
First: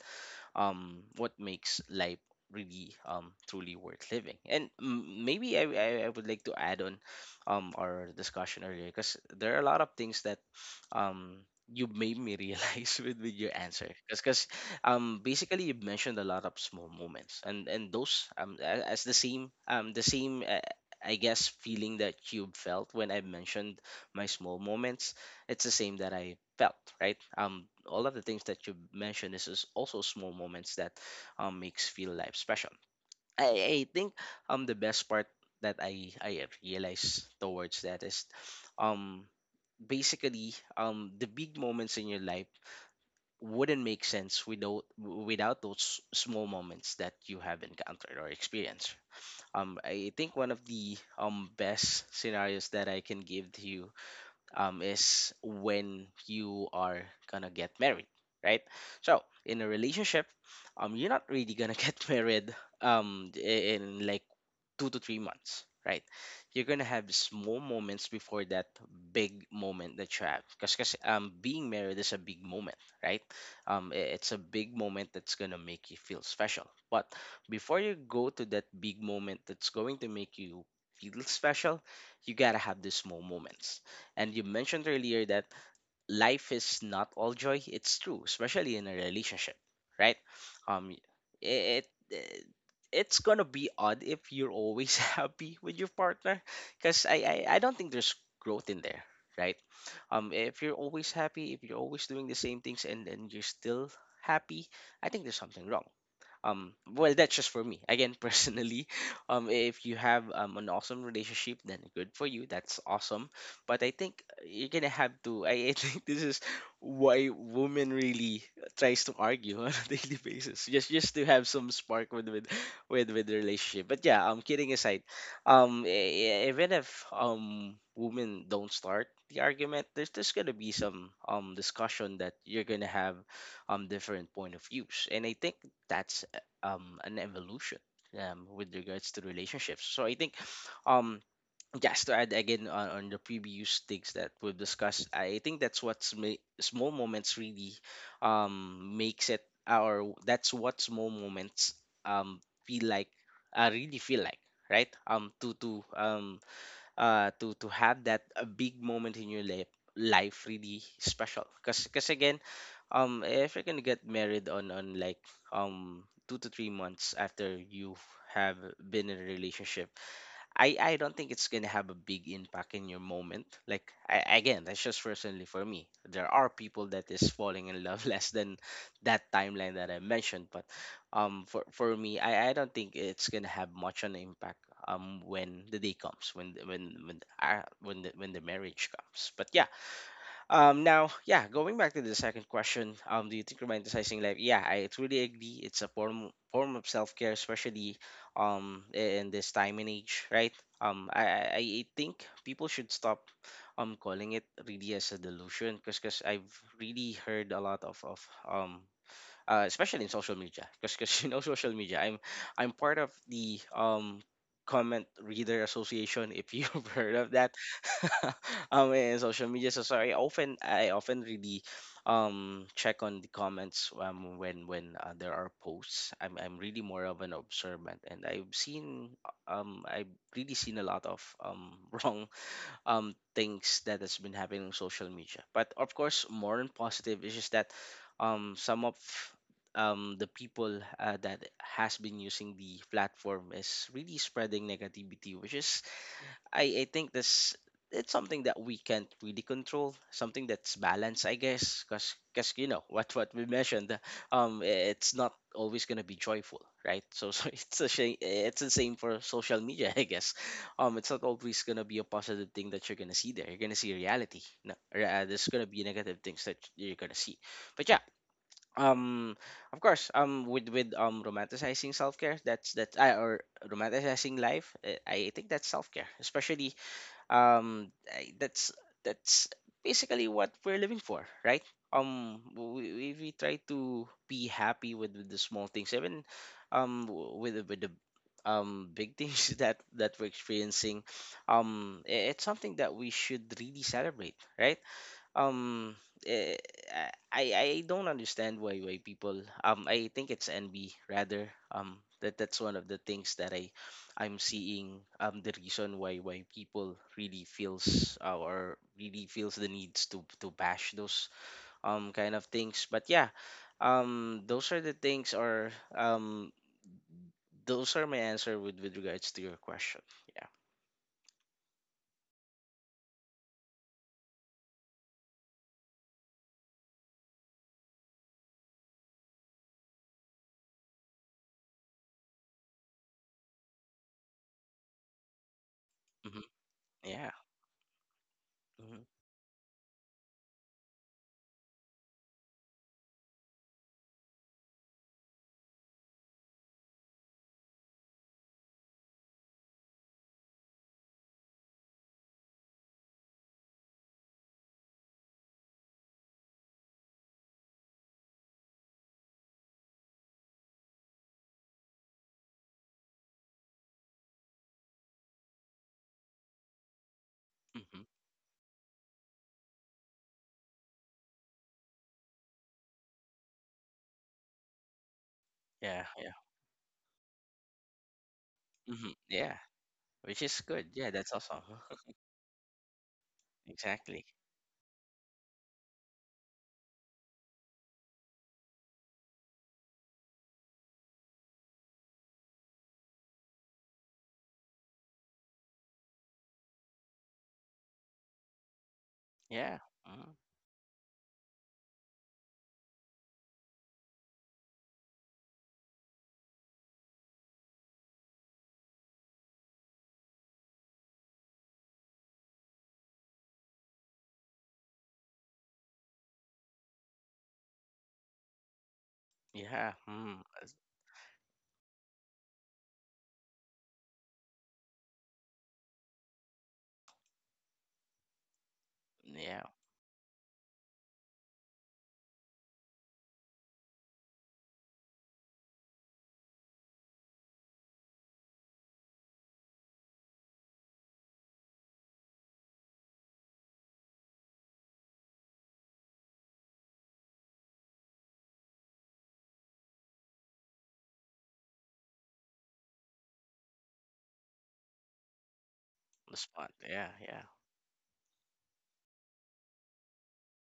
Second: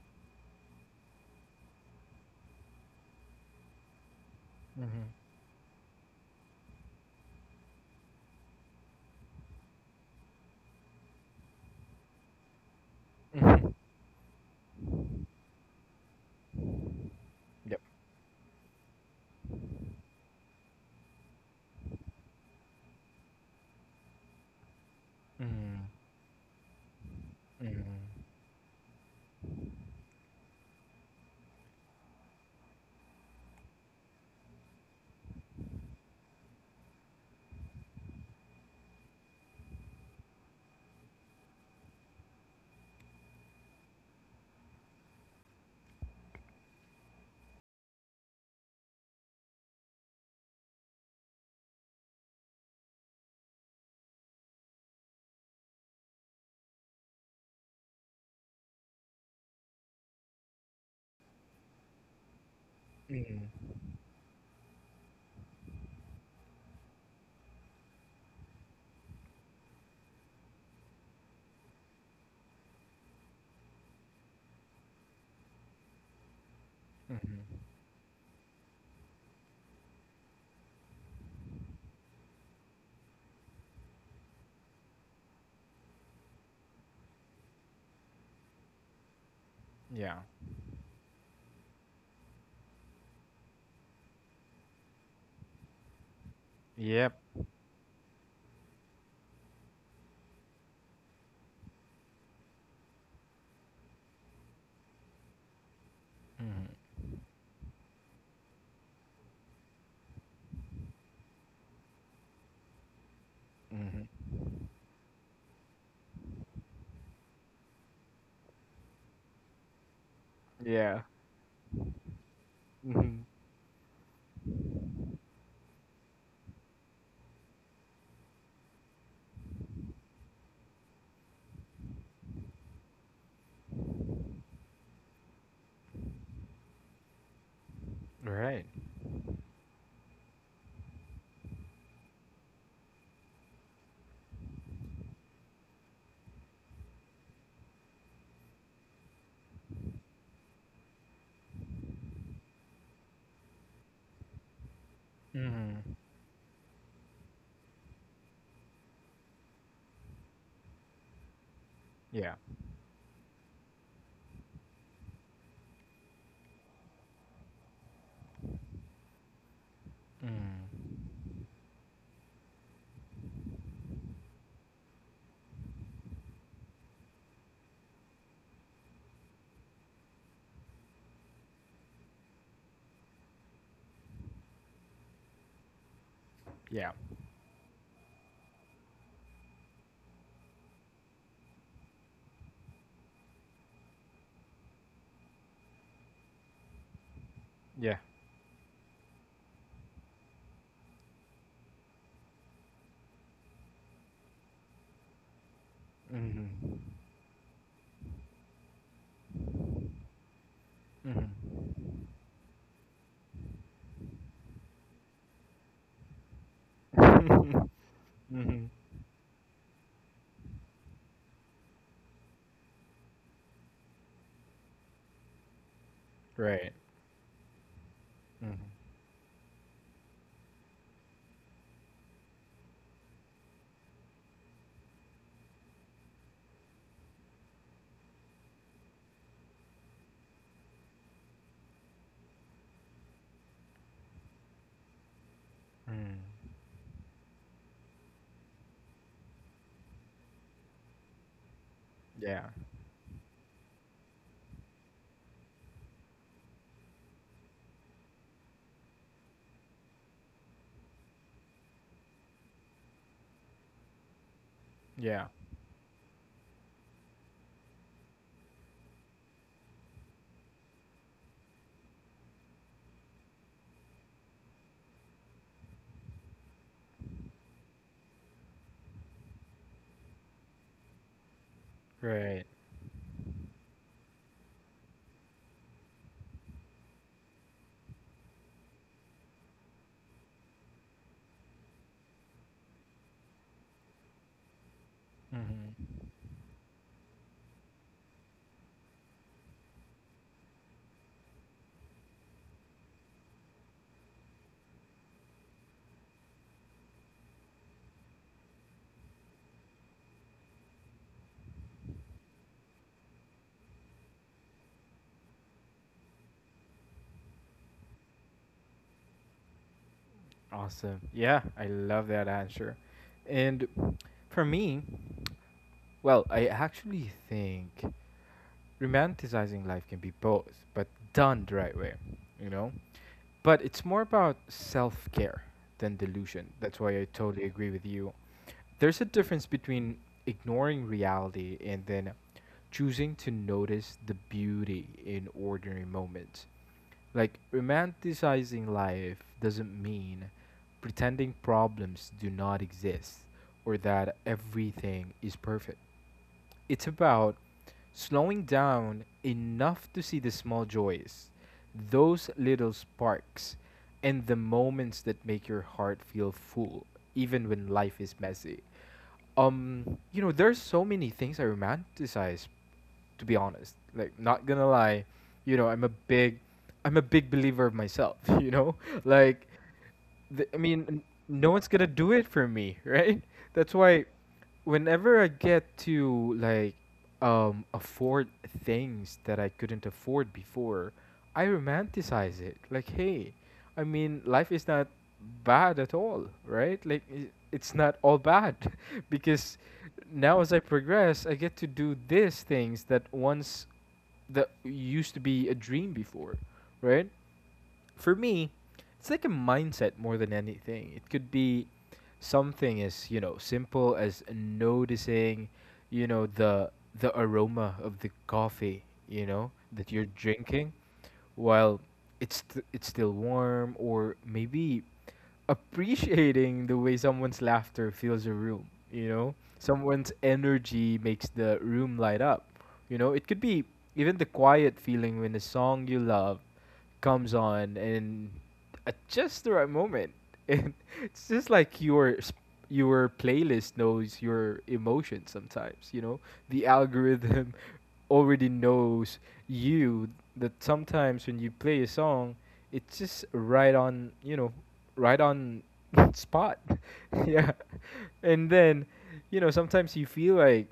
Speaker 2: um what makes life really um truly worth living. And mm,
Speaker 1: Mm-hmm.
Speaker 2: maybe I, I i would like to add on um our discussion earlier, because there are a lot of things that um you made me realize with, with your
Speaker 1: Mm-hmm.
Speaker 2: answer. Because um basically you mentioned a lot of small moments, and
Speaker 1: Yep.
Speaker 2: and those um a- as the same um the same uh, I guess feeling that Cube felt when I mentioned my small moments, it's the
Speaker 1: Mm.
Speaker 2: same that I felt, right? Um all
Speaker 1: Mm.
Speaker 2: of the things that you mentioned is is also small moments that um makes feel life special. I, I think um the best part that I I realize towards that is um basically um the big moments in your life wouldn't make sense without without those small moments that you have encountered or experienced. Um i think one of the um best scenarios that I can give to you um is when you are gonna get married, right? So in a relationship, um you're not really gonna get married um
Speaker 1: Mm.
Speaker 2: i- in like two to three months, right? You're gonna have small moments before that big moment that you have, because um being married is a big moment, right? Um, i- it's a big moment that's gonna make you feel special. But
Speaker 1: Mm-hmm.
Speaker 2: before you go to that big moment that's going to make you feel special, you gotta have the small moments. And you mentioned earlier that life is not all joy. It's true, especially in a relationship, right?
Speaker 1: Yeah.
Speaker 2: Um, it, it it's gonna be odd if you're always happy with your partner, because I,
Speaker 1: Yep.
Speaker 2: I I don't think there's growth in there, right? Um, if you're always happy, if you're always doing the same things and and you're still happy, I think there's something wrong. Um, well,
Speaker 1: Mm-hmm.
Speaker 2: that's just for me. Again, personally, um, if you have um, an awesome relationship, then good for you. That's awesome. But I think uh,
Speaker 1: Mm-hmm.
Speaker 2: you're gonna have to. I, I think this is why women really tries to argue on a daily basis, just
Speaker 1: Yeah.
Speaker 2: just to have some spark with with with
Speaker 1: Mm-hmm.
Speaker 2: with the relationship. But yeah, um, kidding aside, um, e- e- even if um women don't start the argument, there's there's gonna be some um discussion that you're gonna have, um different point of views, and I think that's uh, um an evolution um
Speaker 1: Right.
Speaker 2: with regards to relationships. So I think um just to add again on, on the previous things that we've discussed, I think that's what's ma- small moments really um makes it our, that's what small moments um feel like, uh, really feel like, right? um to to
Speaker 1: Mm-hmm.
Speaker 2: um uh to to have that a big moment in your life life really special. because because
Speaker 1: Yeah.
Speaker 2: again, um if you're gonna get married on on like um two to three months after you have been in a relationship,
Speaker 1: Mm.
Speaker 2: I I don't think it's gonna have a big impact in your moment. Like I, again, that's just personally for me. There are people that is falling in love less than that timeline that I mentioned, but um for for me, I I don't think it's gonna have much an impact um when the day comes, when the- when
Speaker 1: Yeah.
Speaker 2: when uh, when the, when the marriage comes. But yeah, um, now, yeah, going back to the second question, um, do you think romanticizing life? Yeah, I truly agree. It's a form form of self care, especially
Speaker 1: Yeah.
Speaker 2: um in this time and age, right? Um, I I I think people should stop um calling it really as a delusion, because cause 'cause I've
Speaker 1: Mm-hmm.
Speaker 2: really heard a lot of of um uh, especially in social media, because you know social media.
Speaker 1: Mm-hmm.
Speaker 2: I'm I'm part of the um comment reader association, if you've heard of that.
Speaker 1: mm-hmm.
Speaker 2: Um in social media, so sorry, often I often really um check on the comments um when when uh, there are posts. I'm i'm
Speaker 1: Right.
Speaker 2: really more of an observant, and i've
Speaker 1: Mm-hmm.
Speaker 2: seen, um i've really seen a lot of um wrong um, things that has been happening on social media. But of course, more than positive is just that um, some of um, the people uh, that has been using the platform is really spreading negativity, which is,
Speaker 1: Mm.
Speaker 2: I, I think this, it's something that we can't really control, something that's balanced, I guess. because
Speaker 1: Yeah.
Speaker 2: because you know what what we mentioned, um it's not always going to be joyful, right? So so it's a shame, it's the same for social media, I guess. Um it's not always going to be a positive thing that you're going to see there. You're going to see reality. No re- uh,
Speaker 1: Yeah.
Speaker 2: There's going to be negative things that you're going to see. But yeah, um of course um with with um romanticizing self-care, that's that I or romanticizing life, uh, I think that's self-care, especially um I- that's that's basically what we're living for, right? um
Speaker 1: Right.
Speaker 2: we, we, we try to be happy with, with the small things, even um w- with the- with the um big things that that we're experiencing. Um i- it's something that we should really celebrate, right?
Speaker 1: Mm-hmm.
Speaker 2: Um, eh, I I don't understand why why people. Um, I think it's envy rather. Um, that that's one of the things that I I'm seeing. Um, the reason why why people really feels uh, or really feels the needs to to bash those um kind of things. But yeah, um, those are the things or um those are my answer with with regards to your question. Yeah.
Speaker 1: Awesome. Yeah, I love that answer. And for me, well, I actually think romanticizing life can be both, but done the right way, you know? But it's more about self care than
Speaker 2: hmm
Speaker 1: delusion. That's why I
Speaker 2: Yeah.
Speaker 1: totally agree with you. There's a
Speaker 2: hmm
Speaker 1: difference between ignoring reality and then choosing to notice the beauty in ordinary moments. Like, romanticizing life doesn't mean pretending problems do not exist, or that everything is perfect. It's about slowing down enough to see the small joys, those little sparks, and the moments that make your heart feel full, even when life
Speaker 2: hmm
Speaker 1: is messy. Um, you know, there's so many things I romanticize, to be honest. Like not gonna lie, you know, I'm a
Speaker 2: Yeah. Yeah.
Speaker 1: big I'm a big believer of myself, you know?
Speaker 2: hmm
Speaker 1: Like
Speaker 2: Yeah. Which
Speaker 1: th- I
Speaker 2: is good.
Speaker 1: mean,
Speaker 2: Yeah, that's
Speaker 1: no
Speaker 2: awesome.
Speaker 1: one's gonna do it for me, right? That's why
Speaker 2: Exactly.
Speaker 1: whenever I get to like um afford things that I couldn't afford before, I romanticize it. Like, hey, I mean, life is not bad at all, right? Like i- it's not all bad because
Speaker 2: Yeah. Mm.
Speaker 1: now as I progress, I get to do these things that once that used to be a dream before, right? For me, it's like a mindset more than anything. It could be something as, you know, simple as noticing, you know, the the aroma of the coffee, you know, that
Speaker 2: Yeah.
Speaker 1: you're
Speaker 2: Mm.
Speaker 1: drinking
Speaker 2: As-
Speaker 1: while it's st- it's still warm, or maybe appreciating the way someone's laughter fills a room, you know?
Speaker 2: Yeah.
Speaker 1: Someone's energy makes the room light up. You know, it could be even the quiet feeling when a song you love comes on and at just the right moment. And it's just like your s- your playlist knows your emotions sometimes, you know? The algorithm already knows you, that sometimes when you play a song, it's just right on, you know, right on
Speaker 2: The
Speaker 1: spot.
Speaker 2: spot. Yeah. Yeah.
Speaker 1: yeah. And then, you know, sometimes you feel like,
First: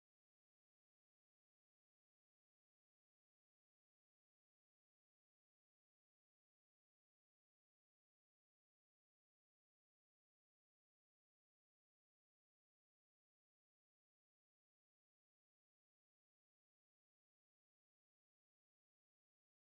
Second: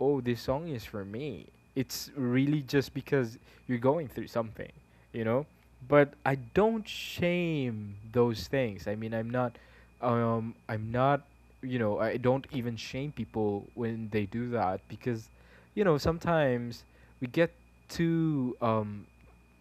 Speaker 1: oh, this song is for me. It's really just because you're going through something, you know? But I don't shame those things. I mean, I'm not, um, I'm not, you know, I don't even shame people when they do that because, you know, sometimes we get too um,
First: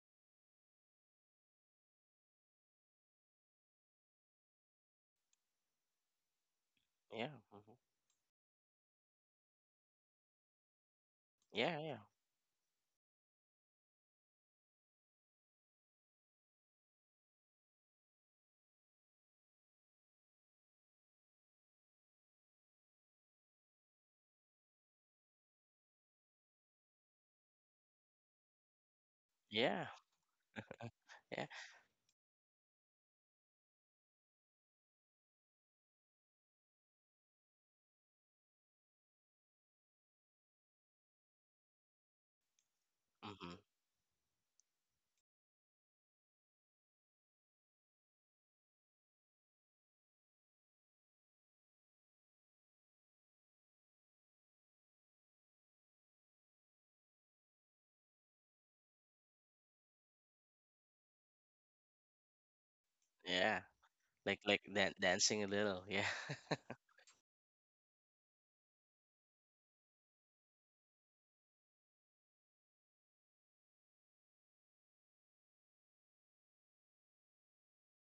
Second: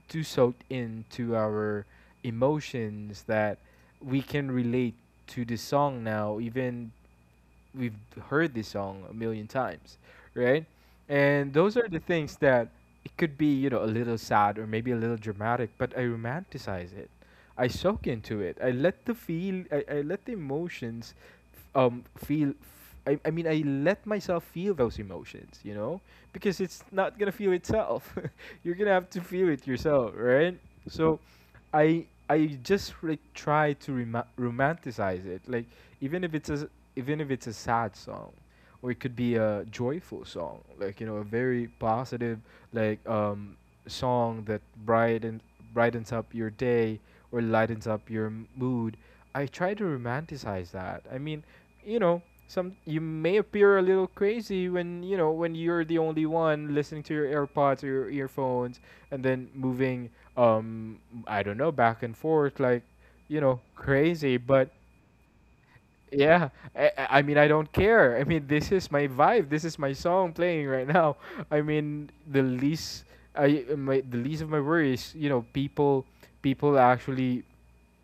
Speaker 1: too soaked into our emotions that we can relate to the song now, even
Speaker 2: Yeah. hmm
Speaker 1: we've heard this song a million times, right? And those
Speaker 2: Yeah.
Speaker 1: are
Speaker 2: Yeah.
Speaker 1: the things that it could be, you know, a little sad or maybe a little dramatic, but I romanticize it. I soak into it. I let the feel. I, I let the emotions, um, feel. I, I mean, I let myself feel those emotions, you know, because it's not gonna feel itself. You're gonna have to feel it
Speaker 2: Yeah.
Speaker 1: yourself, right? So,
Speaker 2: Yeah.
Speaker 1: I I just like try to rema- romanticize it. Like even if it's a even if it's a sad song or it could be a joyful song, like, you know, a very positive, like
Speaker 2: hmm
Speaker 1: um song that brighten brightens up your day or lightens up your m- mood. I try to romanticize that. I mean, you know, some you may appear a little crazy when, you know, when you're the only one listening to your AirPods or your earphones, and then moving, um I don't know, back and forth, like, you know,
Speaker 2: Yeah.
Speaker 1: crazy.
Speaker 2: Like like
Speaker 1: But
Speaker 2: dan- dancing a little. Yeah.
Speaker 1: yeah, I, I I mean, I don't care. I mean, this is my vibe. This is my song playing right now. I mean, the least I my the least of my worries, you know, people people actually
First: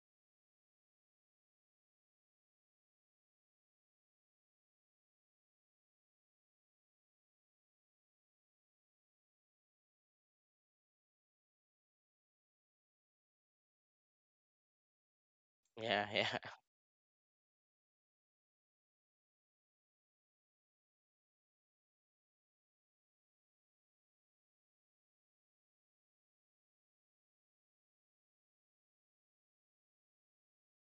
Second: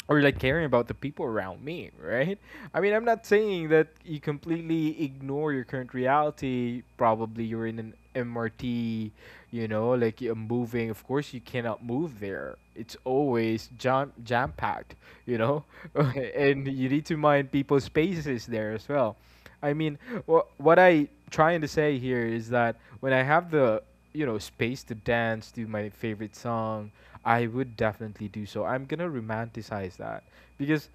Speaker 1: or like caring about the people around me, right? I mean, I'm not saying that you completely ignore your current reality. Probably you're in an M R T, you know, like you're moving. Of course, you cannot move there. It's always jam jam packed, you know,
Speaker 2: yeah. Yeah.
Speaker 1: and you need to mind people's spaces there as well. I mean, wh- what I trying to say here is that when I have the, you know, space to dance, do my favorite songs, I would definitely do so. I'm gonna romanticize that because,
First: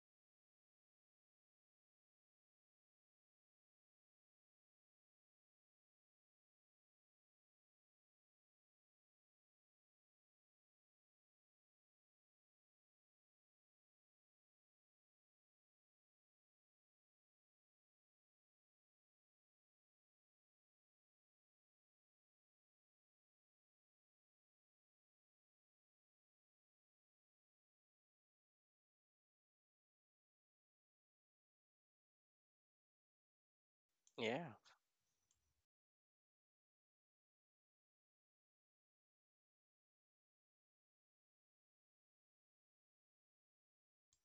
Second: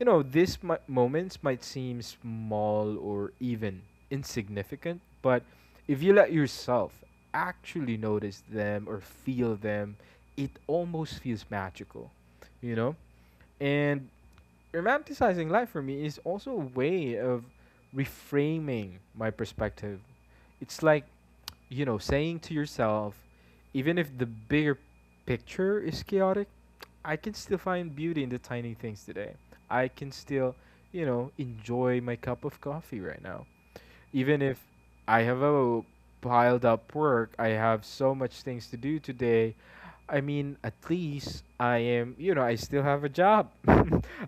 Speaker 1: you know, these mi- moments might seem small or even insignificant, but if you let yourself actually notice them or feel them, it almost feels magical, you know? And romanticizing life for me is also a way of reframing my perspective. It's like, you know, saying to yourself, even if the bigger picture is chaotic, I can still find beauty in the tiny things today. I can still, you know, enjoy my cup of coffee right now. Even
Speaker 2: Yeah.
Speaker 1: if I have a piled up work, I have so much things to do today. I mean, at least I am, you know, I still have a job.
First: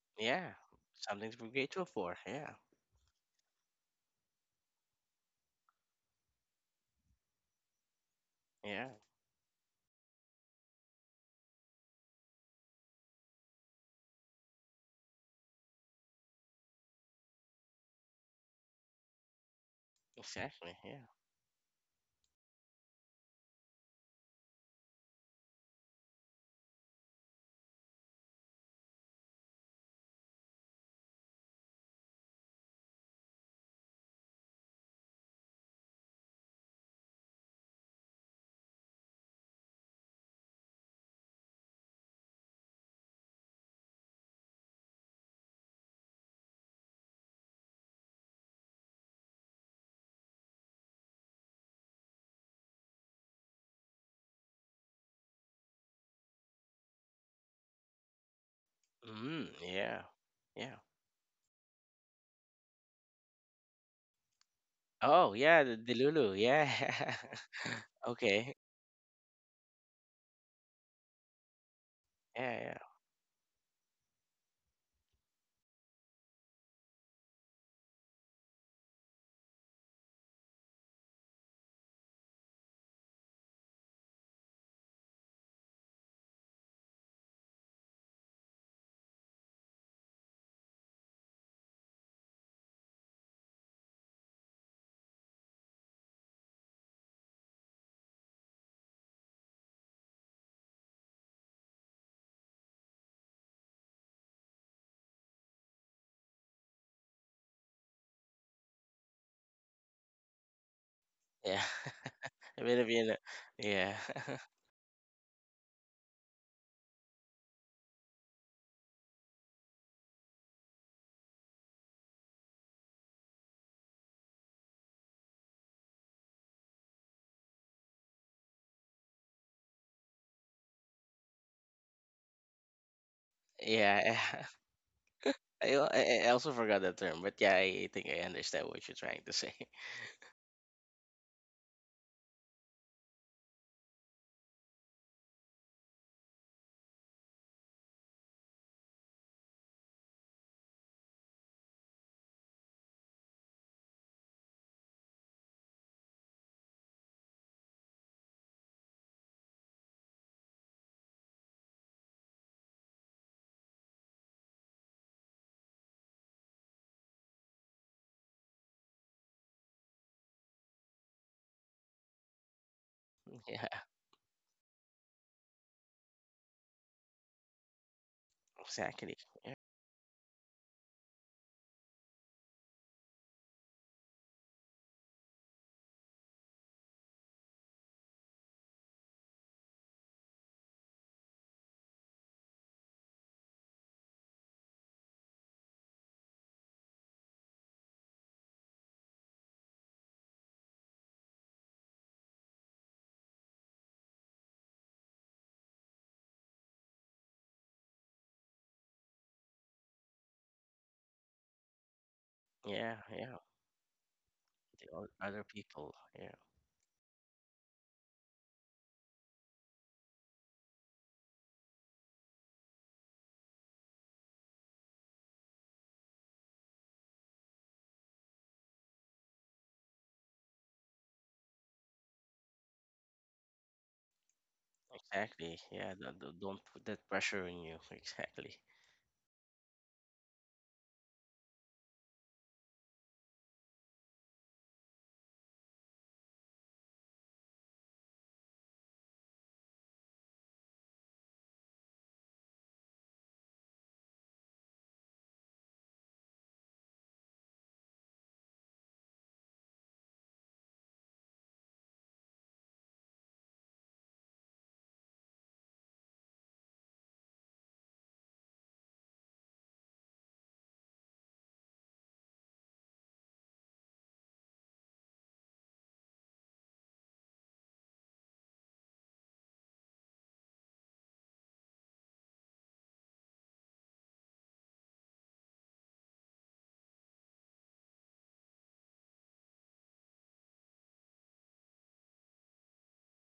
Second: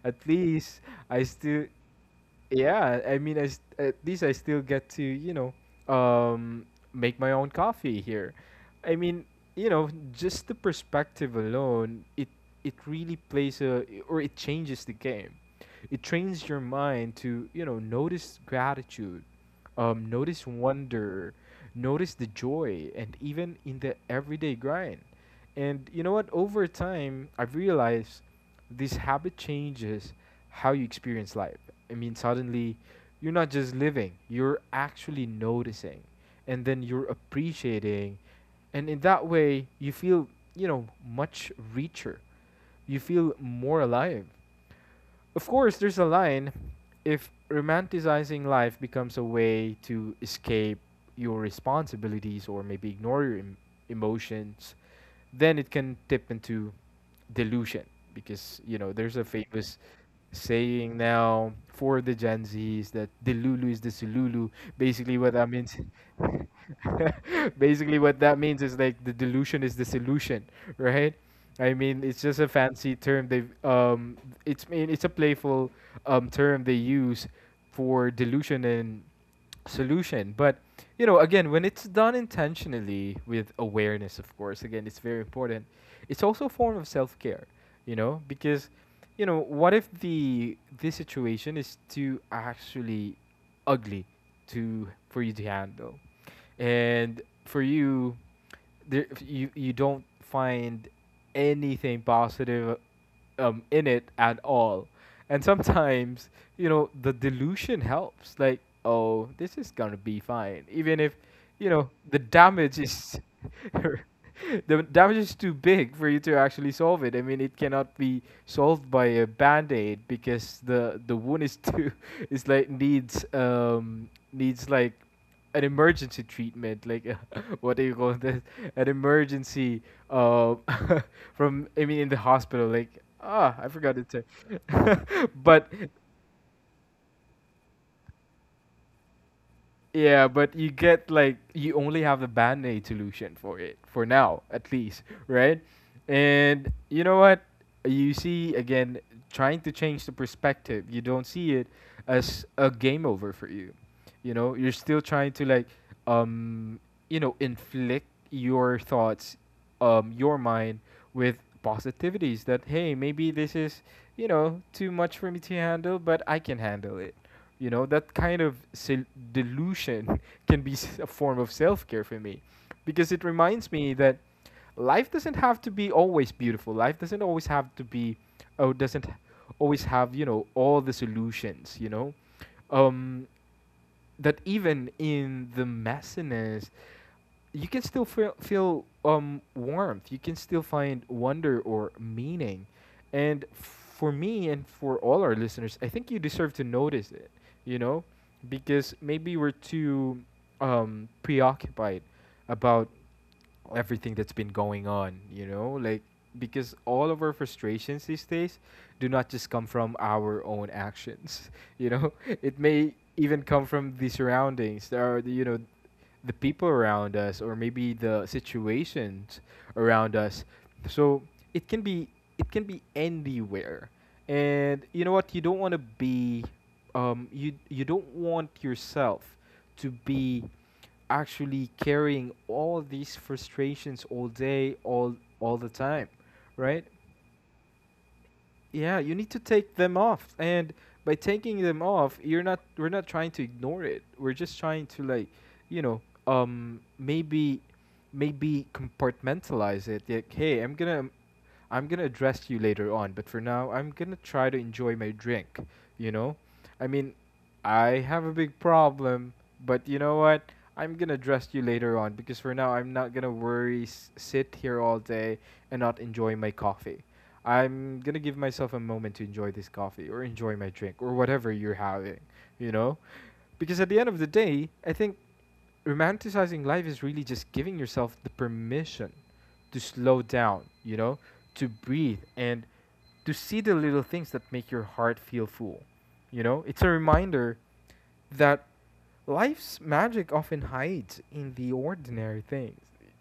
Speaker 1: At
Speaker 2: Yeah.
Speaker 1: least I
Speaker 2: Something to be
Speaker 1: still,
Speaker 2: grateful for. Yeah.
Speaker 1: yeah, I mean, I s at least I still get to, you know, um, make my own coffee here.
Speaker 2: Yeah.
Speaker 1: I mean, you know, just the perspective alone, it it really plays a or it changes the game. It trains your mind to, you know, notice gratitude, um, notice
Speaker 2: Exactly. Yeah.
Speaker 1: wonder, notice the joy, and even in the everyday grind. And you know what? Over time, I've realized this habit changes how you experience life. I mean, suddenly you're not just living, you're actually noticing, and then you're appreciating. And in that way, you feel, you know, much richer. You feel more alive. Of course, there's a line. If romanticizing life becomes a way to escape your responsibilities or maybe ignore your em- emotions, then it can tip into delusion, because, you know, there's a
Speaker 2: Mm.
Speaker 1: famous
Speaker 2: Yeah. Yeah.
Speaker 1: saying now for the Gen Zs that Delulu is the Sululu. Basically,
Speaker 2: Oh
Speaker 1: what that
Speaker 2: yeah. The,
Speaker 1: means,
Speaker 2: the Lulu. Yeah.
Speaker 1: basically what that
Speaker 2: okay.
Speaker 1: means is like the delusion is the solution, right? I mean, it's just a
Speaker 2: Yeah. Yeah.
Speaker 1: fancy term. They um, it's, I mean, it's a playful um term they use for delusion and solution. But, you know, again, when it's done intentionally with awareness, of course, again, it's very important. It's also a form of self care, you know, because, you know, what if the the situation is too actually ugly to for you to handle, and for you there, you you don't find anything positive um in it at all, and sometimes, you know, the delusion helps, like, oh, this is gonna be fine even if,
Speaker 2: Yeah.
Speaker 1: you know, the
Speaker 2: a
Speaker 1: damage
Speaker 2: bit of you know.
Speaker 1: is
Speaker 2: Yeah.
Speaker 1: the damage is too big for you to actually solve it. I mean, it cannot be solved by a band aid because the the wound is too is like needs um needs like an emergency treatment, like, uh, what do you call this? An emergency uh from, I mean, in the hospital, like, ah, I forgot the
Speaker 2: yeah.
Speaker 1: term, but
Speaker 2: I, al- I I also forgot that term, but yeah, I think I understand what you're trying to say.
Speaker 1: yeah. But you get, like, you only have the band aid solution for it for now, at least, right? And you know what? You see again trying to change the perspective. You don't see it as a game over for you. You know, you're still trying to, like, um you know, inflict your thoughts, um your mind with positivities that, hey, maybe this is, you know, too much for me to handle, but I can handle it. You know, that kind of sel- delusion can be s- a form of self care for me, because it
Speaker 2: Yeah,
Speaker 1: reminds me that life doesn't have to be always beautiful. Life doesn't always have to be, oh, doesn't
Speaker 2: exactly. Yeah,
Speaker 1: always have, you know, all the solutions, you know? Um, that even in the messiness, you can still feel, feel, um, warmth. You can still find wonder or meaning. And for me and for all our listeners, I think you deserve to notice it, you know, because maybe we're too um, preoccupied about everything that's been going on, you know? Like, because all of our frustrations these days do not just come from our own actions, you know? It may
Speaker 2: yeah, yeah.
Speaker 1: even come from the surroundings.
Speaker 2: The
Speaker 1: There
Speaker 2: o-
Speaker 1: are, the,
Speaker 2: Other
Speaker 1: you know,
Speaker 2: people. Yeah,
Speaker 1: the people around us or maybe the situations around us. So it can be, it can be anywhere. And you know what? You don't want to be, um you, you don't want yourself to be actually carrying all these frustrations all day, all all
Speaker 2: exactly.
Speaker 1: the
Speaker 2: Yeah,
Speaker 1: time,
Speaker 2: don't, don't don't
Speaker 1: right?
Speaker 2: put that pressure on you. Exactly.
Speaker 1: Yeah, you need to take them off. And by taking them off, you're not we're not trying to ignore it. We're just trying to, like, you know, um maybe, maybe compartmentalize it. Like, hey, I'm gonna I'm gonna address you later on, but for now, I'm gonna try to enjoy my drink. You know, I mean, I have a big problem, but you know what? I'm gonna address you later on because for now, I'm not gonna worry, s- sit here all day, and not enjoy my coffee. I'm gonna give myself a moment to enjoy this coffee or enjoy my drink or whatever you're having, you know? Because at the end of the day, I think romanticizing life is really just giving yourself the permission to slow down, you know, to breathe and to see the little things that make your heart feel full. You know, it's a reminder that life's magic often hides in the ordinary things.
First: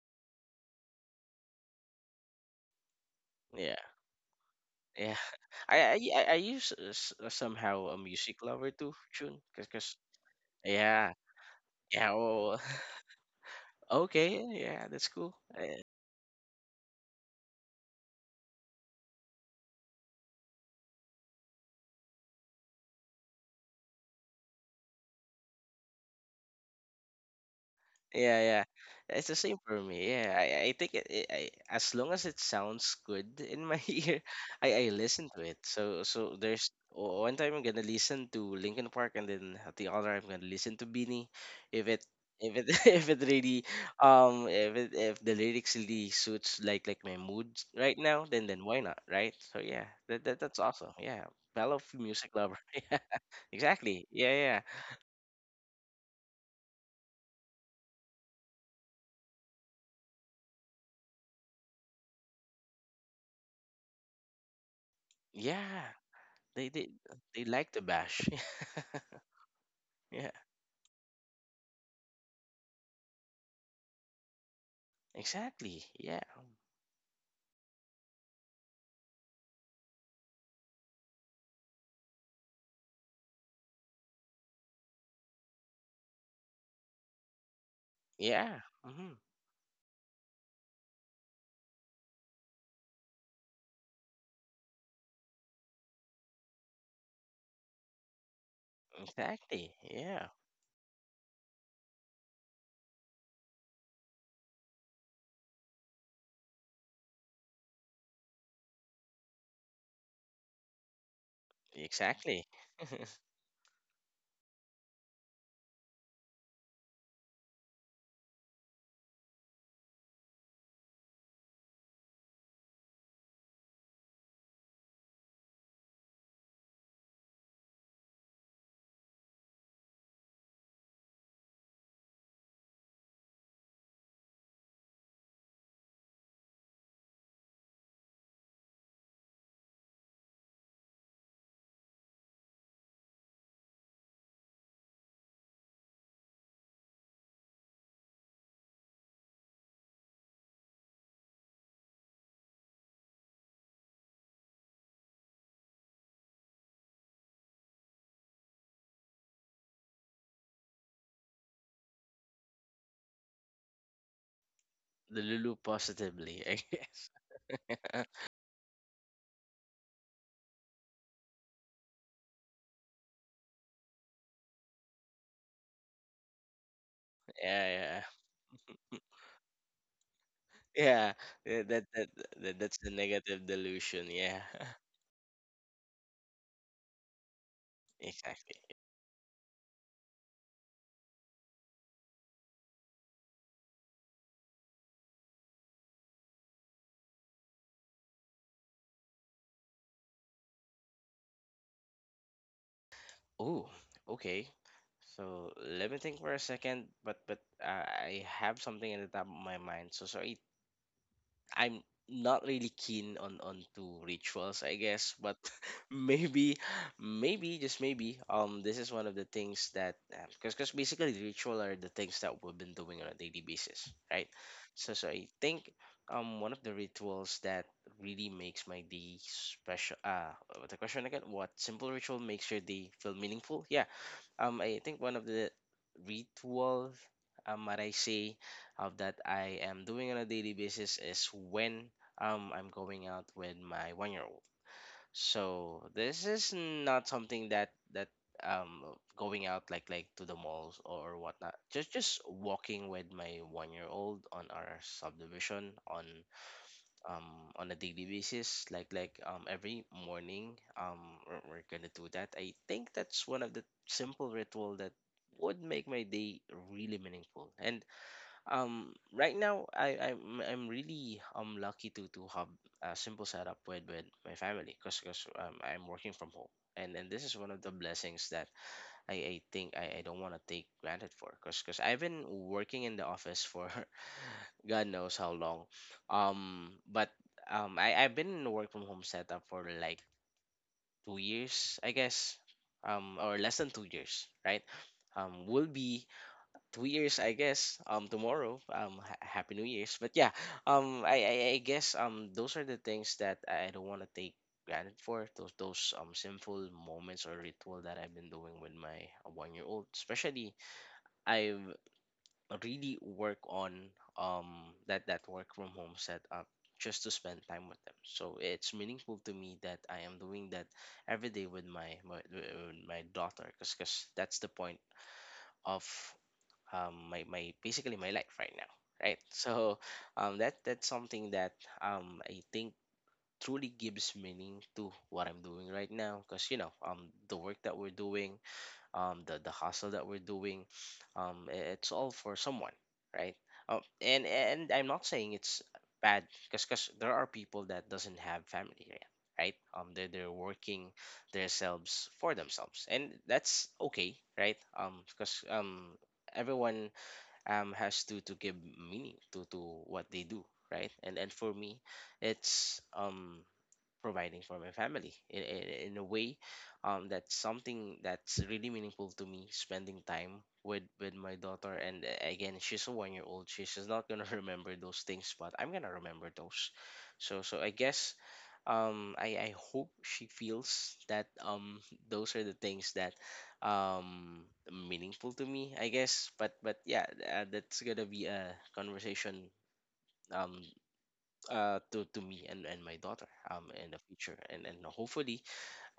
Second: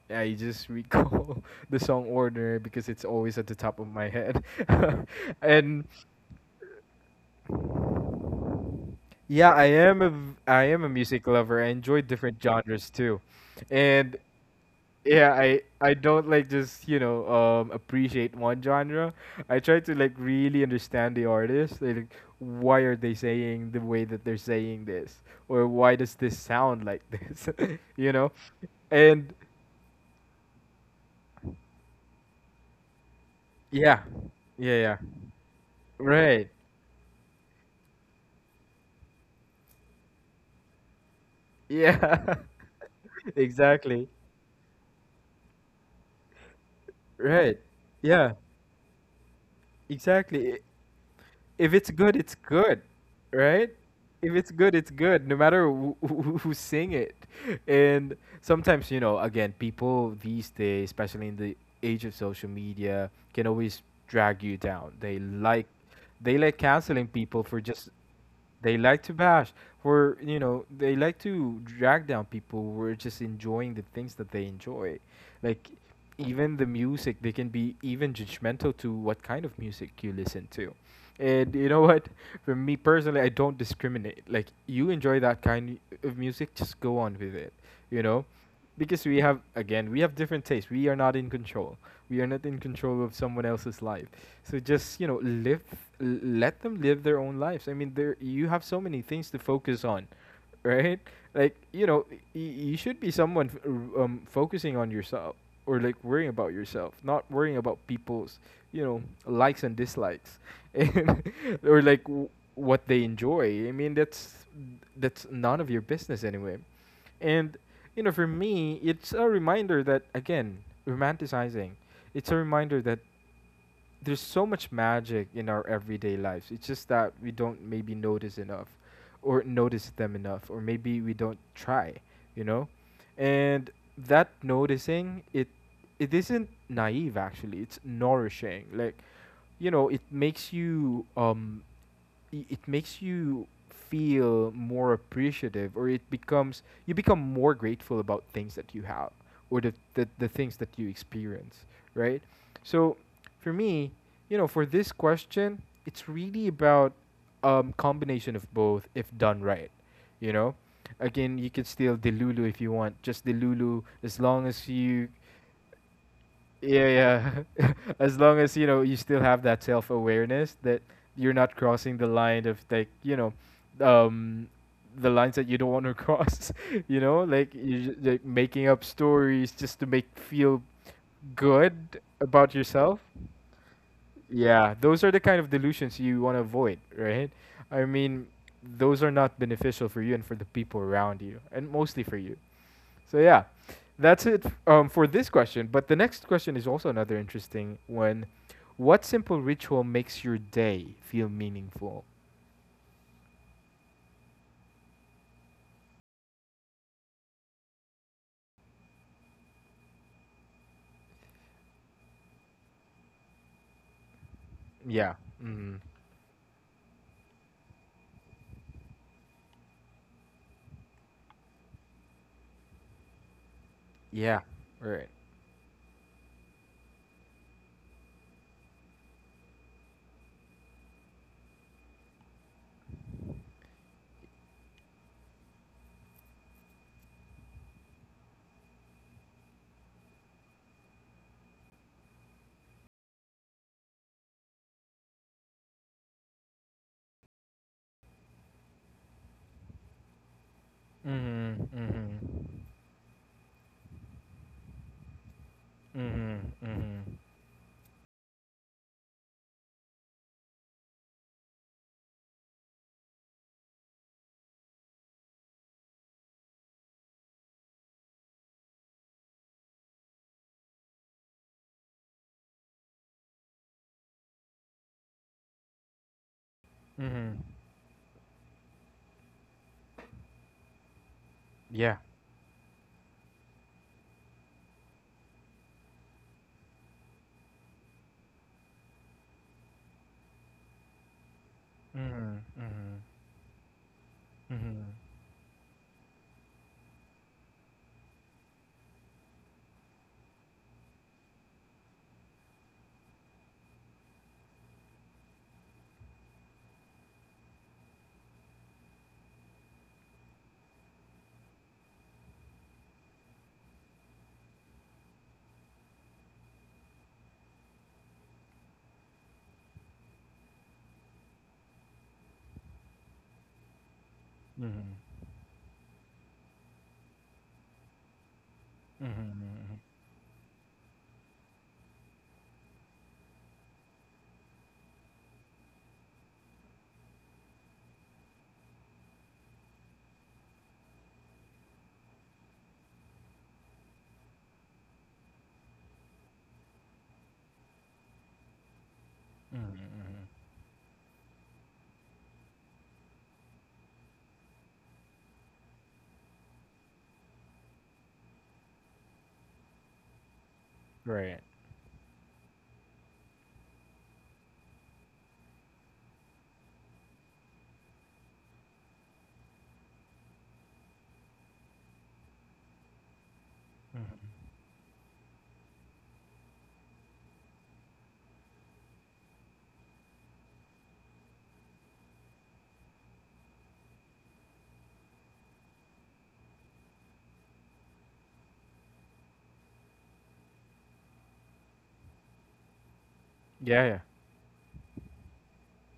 Speaker 1: I just recall the song Ordinary because it's always at the
Speaker 2: Yeah,
Speaker 1: top of my head.
Speaker 2: yeah. I
Speaker 1: And
Speaker 2: I I I use uh, s- uh, somehow a music lover too, Chun,
Speaker 1: yeah, I
Speaker 2: cause, 'cause-
Speaker 1: am a v- I am a
Speaker 2: yeah,
Speaker 1: music lover. I enjoy
Speaker 2: yeah.
Speaker 1: different
Speaker 2: Oh,
Speaker 1: genres too, and
Speaker 2: okay. Yeah, that's
Speaker 1: yeah,
Speaker 2: cool.
Speaker 1: I I don't like just, you know, um appreciate one genre. I try to like really understand the artist. Like, why are they saying the way that they're saying this, or why does this sound like this? You know,
Speaker 2: Yeah, yeah. It's
Speaker 1: and
Speaker 2: the same for me. Yeah, I, I think it, it, I, as long as it sounds good in my
Speaker 1: yeah,
Speaker 2: ear,
Speaker 1: yeah,
Speaker 2: I, I
Speaker 1: yeah,
Speaker 2: listen to it. So so
Speaker 1: right,
Speaker 2: there's o- one time I'm gonna listen to Linkin Park, and then at the other I'm gonna listen to Beanie. If it
Speaker 1: yeah.
Speaker 2: if it if it really
Speaker 1: Exactly.
Speaker 2: um if it if the lyrics really suits like like my mood
Speaker 1: Right.
Speaker 2: right now,
Speaker 1: Yeah,
Speaker 2: then then why not, right? So yeah, that, that
Speaker 1: exactly.
Speaker 2: that's awesome. Yeah,
Speaker 1: If
Speaker 2: fellow
Speaker 1: it's good, it's
Speaker 2: music lover.
Speaker 1: good,
Speaker 2: Yeah,
Speaker 1: right?
Speaker 2: exactly.
Speaker 1: If it's
Speaker 2: Yeah,
Speaker 1: good, it's good, no matter who, who, who sing it. And sometimes, you know, again, people these days, especially in the age of social media, can always drag you down. They
Speaker 2: yeah,
Speaker 1: like,
Speaker 2: yeah.
Speaker 1: they like
Speaker 2: They they
Speaker 1: canceling people
Speaker 2: they
Speaker 1: for
Speaker 2: like to
Speaker 1: just
Speaker 2: bash.
Speaker 1: they like to bash. Where,
Speaker 2: Yeah,
Speaker 1: you know, they like to drag down people who are just enjoying the things that they enjoy, like
Speaker 2: exactly. Yeah,
Speaker 1: even the music. They can be even judgmental to what kind of music you listen to. And you know what? For me personally, I don't discriminate. Like, you enjoy that kind of music, just go on with it. You know,
Speaker 2: yeah.
Speaker 1: because
Speaker 2: Hmm.
Speaker 1: we have again we have different tastes. We are not in control. We are not in control of someone else's life. So just, you know, live, l- let them live their own lives. I mean, there you have so many things to
Speaker 2: Exactly.
Speaker 1: focus on,
Speaker 2: Yeah,
Speaker 1: right? Like, you know, y- you should be someone f- r- um, focusing on yourself or like worrying about yourself, not worrying about people's, you know, likes and dislikes, and or like w-
Speaker 2: exactly.
Speaker 1: what they enjoy. I mean, that's that's none of your business anyway. And, you know, for me, it's a reminder that again, romanticizing. It's a reminder that there's so much magic in our everyday lives. It's just that we don't maybe notice enough or notice them enough or maybe we don't try, you know and that noticing it, it isn't naive, actually it's nourishing. Like, you know it makes you, um i- it makes you feel more appreciative, or it becomes, you become more grateful about things that you have, or the, the, the things that you experience, right? So for me, you know, for this question, it's really about um combination of both if done right, you know. Again, you can steal the lulu if you want, just the lulu, as long as you,
Speaker 2: The Lulu positively, I guess.
Speaker 1: yeah. Yeah, as long as you know you still have that self-awareness that you're not crossing the line of, like, you know, um the lines that you don't want to cross, you know, like
Speaker 2: Yeah,
Speaker 1: you ju-
Speaker 2: yeah,
Speaker 1: like making up stories just to make feel
Speaker 2: yeah.
Speaker 1: good
Speaker 2: That, that
Speaker 1: about
Speaker 2: that that's the
Speaker 1: yourself.
Speaker 2: negative delusion. Yeah,
Speaker 1: Yeah, those are the kind of delusions you want to avoid, right? I mean,
Speaker 2: exactly.
Speaker 1: those are not beneficial for you and for the people around you, and mostly for you. So yeah, that's it um, for this question. But the next question is also another interesting one. What simple ritual makes your day feel meaningful?
Speaker 2: Oh, okay. So let me think for a second, but but uh, I have something in the top of my mind. So sorry, I'm not really keen on on to rituals, I guess,
Speaker 1: Yeah.
Speaker 2: but
Speaker 1: Mm-hmm.
Speaker 2: maybe maybe just maybe um this is one of the things that because because basically ritual are the things that we've been doing on a daily basis, right?
Speaker 1: Yeah.
Speaker 2: So so
Speaker 1: Right.
Speaker 2: I think um one of the rituals that really makes my day special. Uh the question again, what simple ritual makes your day feel meaningful? Yeah, um, I think one of the rituals, um, what I say of that I am doing on a daily basis is when um I'm going out with my one year old. So this is not something that that um going out like like to the malls or whatnot.
Speaker 1: Mm-hmm.
Speaker 2: Just
Speaker 1: Mm-hmm.
Speaker 2: just walking with my one year old on our subdivision on
Speaker 1: Mm-hmm. Mm-hmm.
Speaker 2: um on a daily basis, like like um every morning, um we're, we're gonna do that. I think that's one of the simple ritual that would make my day really meaningful. And um Right now, i i'm, I'm really um lucky to to have a simple setup with with my family, because because um, I'm working from home, and and this
Speaker 1: Mm-hmm.
Speaker 2: is one of the blessings that I, I think I, I don't want to take granted for, because because
Speaker 1: Yeah.
Speaker 2: I've been working in the office for God knows how long. Um, but um, I, I've been in a work from home setup for like two years, I guess,
Speaker 1: Mm-hmm. Mm-hmm.
Speaker 2: um, or less than two years, right?
Speaker 1: Mm-hmm.
Speaker 2: Um, will be two years, i guess, um tomorrow. Um ha- happy new year's. But yeah, um I, I i guess um those are the things that I don't want to take granted for, those those um simple moments or ritual that I've been doing with my one year old, especially. I've really work on um that that work from home setup just to spend time with them, so it's meaningful to me that I am doing that every day with my my, with my daughter, because that's the
Speaker 1: Mm-hmm.
Speaker 2: point
Speaker 1: Mm-hmm.
Speaker 2: of um, my, my basically my life right now, right?
Speaker 1: Mm-hmm,
Speaker 2: So
Speaker 1: mm-hmm.
Speaker 2: um, that that's something that um, I think truly gives meaning to what I'm doing right now, because you know, um, the work that we're doing, um, the, the hustle that we're doing, um, i- it's all for someone, right? Um, and and I'm not saying it's bad, because there are people that doesn't have family yet, right?
Speaker 1: Mhm,
Speaker 2: Um they
Speaker 1: mhm.
Speaker 2: they're working themselves for themselves, and that's okay, right? um because um everyone um has to to give meaning to to what they do, right? And and
Speaker 1: Right.
Speaker 2: for me, it's um providing for my family, in, in, in a way. Um, that's something that's really meaningful to me, spending time with with my daughter. And uh, again, she's a one year old. She's just not
Speaker 1: Mhm.
Speaker 2: gonna remember those things, but I'm gonna remember those. So so I guess um, I, I hope she feels that um, those are the things that um, meaningful to me, I guess. But but yeah, uh, that's gonna be a conversation um, uh, to to me and, and my daughter um
Speaker 1: Yeah,
Speaker 2: in the
Speaker 1: yeah.
Speaker 2: future, and and hopefully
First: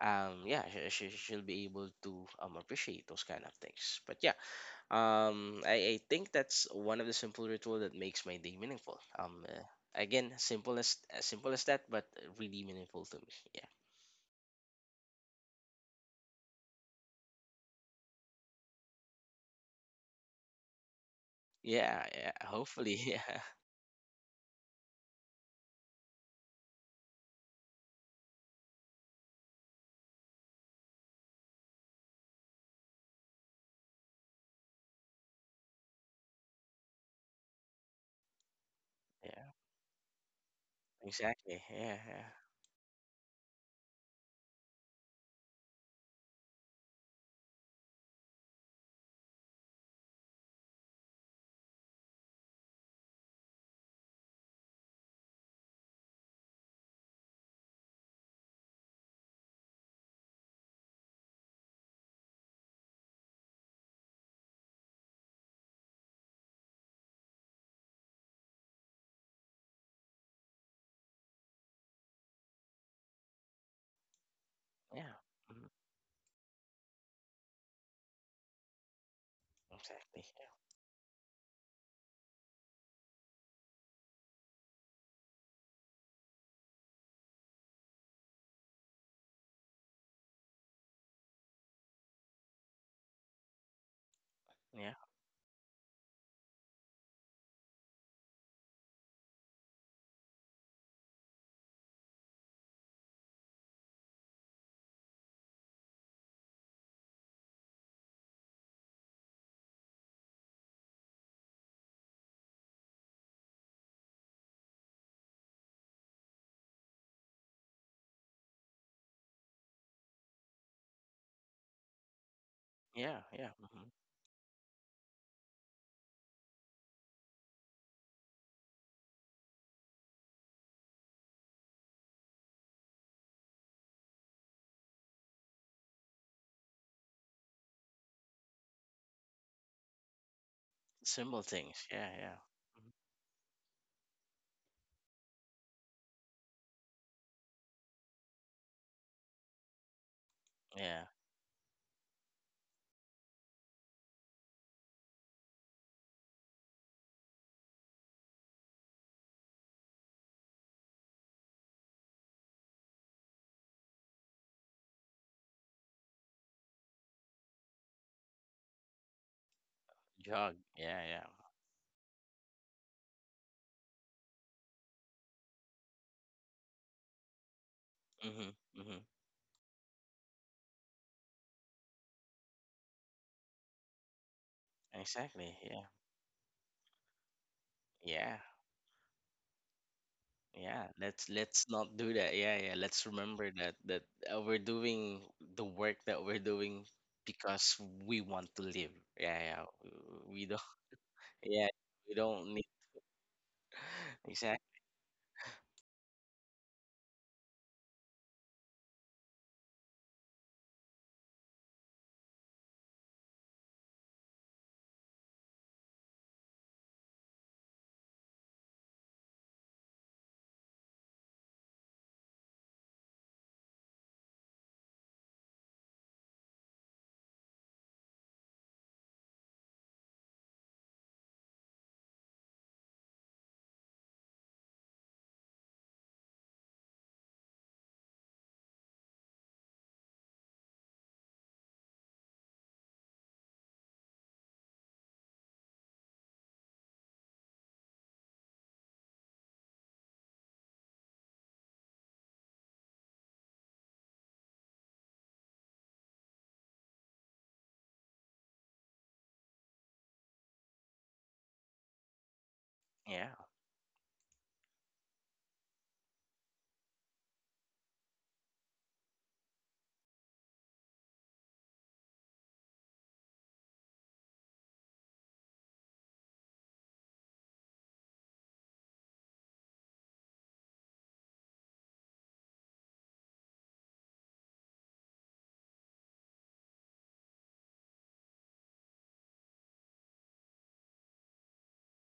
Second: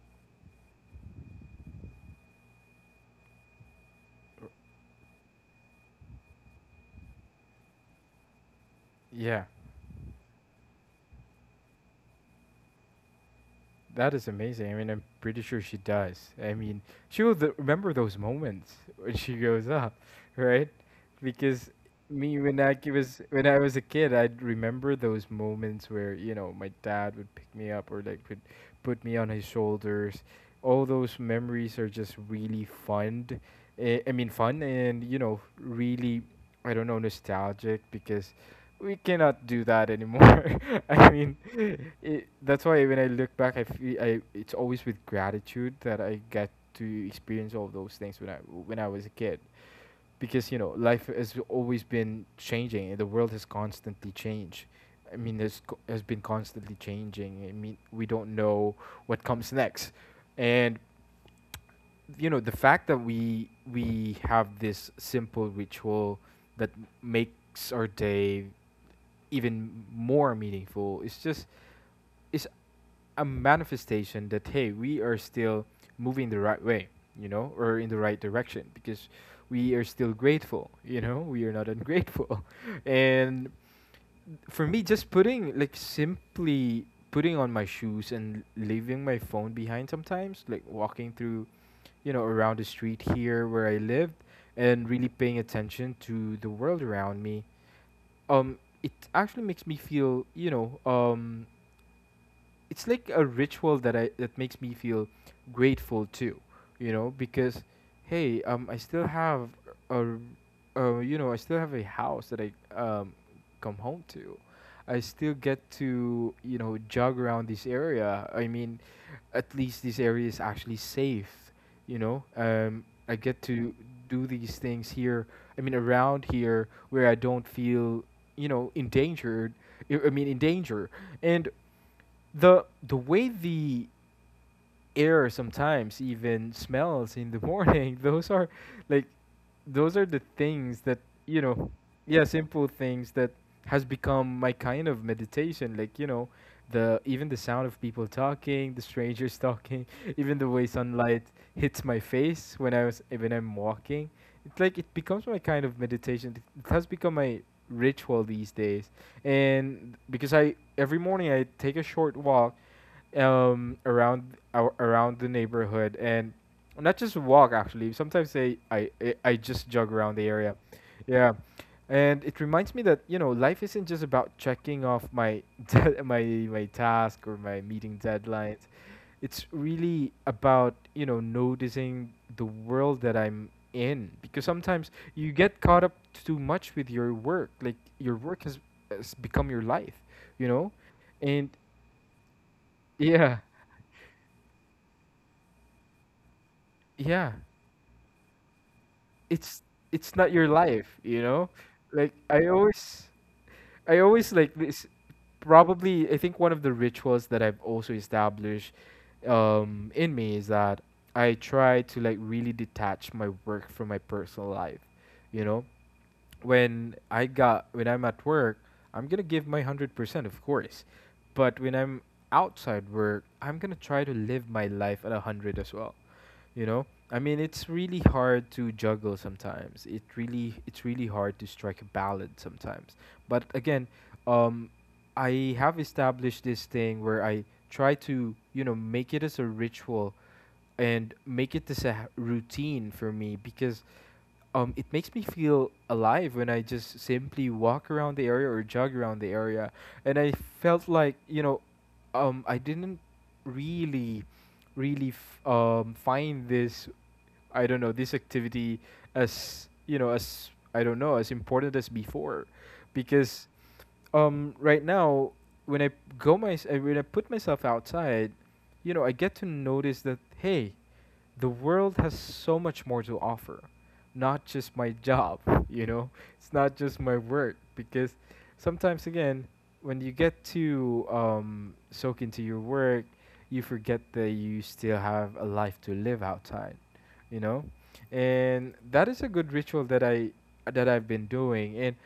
Speaker 2: um yeah, she, she, she'll be able to um appreciate those kind of things. But yeah, um I, I think that's one of the simple ritual that makes my day meaningful.
Speaker 1: Yeah.
Speaker 2: Um uh, again, simple as as simple as that, but really meaningful to me. Yeah,
Speaker 1: That is amazing. I mean, I'm pretty sure she does. I mean, she will th- remember those moments when she grows up, right? Because
Speaker 2: yeah, yeah,
Speaker 1: me when I ki-
Speaker 2: hopefully.
Speaker 1: was
Speaker 2: Yeah,
Speaker 1: when I was a kid, I'd remember those moments where, you know, my dad would pick me up, or like would put me on his shoulders. All those memories are just really fun. eh, I mean, fun and, you know, really, I don't know, nostalgic, because we cannot
Speaker 2: yeah,
Speaker 1: do that anymore. I mean,
Speaker 2: exactly. Yeah, yeah,
Speaker 1: it, that's why when I look back, I feel, I it's always with gratitude that I get to experience all those things when I when I was a kid, because you know life has always been changing and the world has constantly changed. I mean, there's co- has been constantly changing. I mean, we don't know what comes next, and you know the fact that we we have this simple ritual that makes our day even more meaningful. It's just, it's a manifestation that hey, we
Speaker 2: yeah.
Speaker 1: are still
Speaker 2: Mhm.
Speaker 1: moving the right way, you know, or in the right direction, because we are still
Speaker 2: Exactly. Yeah,
Speaker 1: grateful, you know, we are not ungrateful. And for me, just putting, like simply putting on my shoes and leaving my phone behind sometimes, like walking through, you know, around the street here where I lived, and
Speaker 2: yeah,
Speaker 1: really paying attention to the world around me. Um it actually makes me feel, you know, um it's like a ritual that I that makes me feel grateful too, you know, because hey, um, I still have a, r- uh, you know, I still have a house that I um come home to. I still get to you know jog around this area. I mean, at least this area is actually safe. You know, um, I
Speaker 2: yeah,
Speaker 1: get
Speaker 2: yeah.
Speaker 1: to
Speaker 2: Hmm.
Speaker 1: do these things here. I mean, around here where I don't feel you know endangered. I I mean, in danger, and the the way the air sometimes even smells in the morning, those are like, those are the things that, you
Speaker 2: Simple
Speaker 1: know.
Speaker 2: things, yeah,
Speaker 1: Yeah,
Speaker 2: yeah.
Speaker 1: simple
Speaker 2: Mhm.
Speaker 1: things that has become my kind of meditation, like you know, the, even the sound of people talking, the strangers talking, even the way
Speaker 2: Yeah.
Speaker 1: sunlight hits my face when I was when I'm walking. It's like it becomes my kind of meditation, it has become my ritual these days. And because I every morning I take a short walk um around our around the neighborhood, and not just walk, actually sometimes they I, I I just jog around the
Speaker 2: Jog,
Speaker 1: area.
Speaker 2: yeah, yeah.
Speaker 1: Yeah. And it reminds me that you know life isn't just about checking off my dead my my task or my meeting
Speaker 2: Mhm,
Speaker 1: deadlines.
Speaker 2: mhm.
Speaker 1: It's really about you know noticing the world that I'm in, because sometimes you
Speaker 2: Exactly.
Speaker 1: get caught
Speaker 2: Yeah.
Speaker 1: up too much with your work, like your
Speaker 2: Yeah.
Speaker 1: work has, has become your life, you know.
Speaker 2: Yeah. Let's
Speaker 1: And
Speaker 2: let's not do that. Yeah, yeah. Let's
Speaker 1: yeah,
Speaker 2: remember that that uh, we're doing the work that we're doing
Speaker 1: yeah,
Speaker 2: because we want to live. Yeah,
Speaker 1: it's
Speaker 2: yeah.
Speaker 1: it's
Speaker 2: w-
Speaker 1: not
Speaker 2: We
Speaker 1: your
Speaker 2: don't.
Speaker 1: life, you know.
Speaker 2: Yeah,
Speaker 1: Like,
Speaker 2: we
Speaker 1: i
Speaker 2: don't need.
Speaker 1: always I always like
Speaker 2: Exactly.
Speaker 1: this. Probably, I think, one of the rituals that I've also established um in me is that I try to like really detach my work from my personal life, you know. When I got when I'm at work, I'm gonna give my a hundred percent, of course. But when I'm outside work, I'm gonna try to live my life at a hundred as well. You know, I mean, it's really hard to juggle sometimes. It really, it's really hard to strike a balance sometimes. But again, um, I have established this thing where I try to, you know, make it as a ritual and make it as a ha- routine for me, because um, it makes me feel alive when I just simply walk around the area or jog around the area. And I felt like, you know, um, I didn't really, really f- um, find this, I don't know, this activity as, you know, as, I don't know, as important as before.
Speaker 2: Yeah.
Speaker 1: Because um, right now, when I go my, uh, when I put myself outside, you know, I get to notice that, hey, the world has so much more to offer, not just my job, you know. It's not just my work, because sometimes again, when you get to um, soak into your work, you forget that you still have a life to live outside, you know. And that is a good ritual that i that I've been doing. And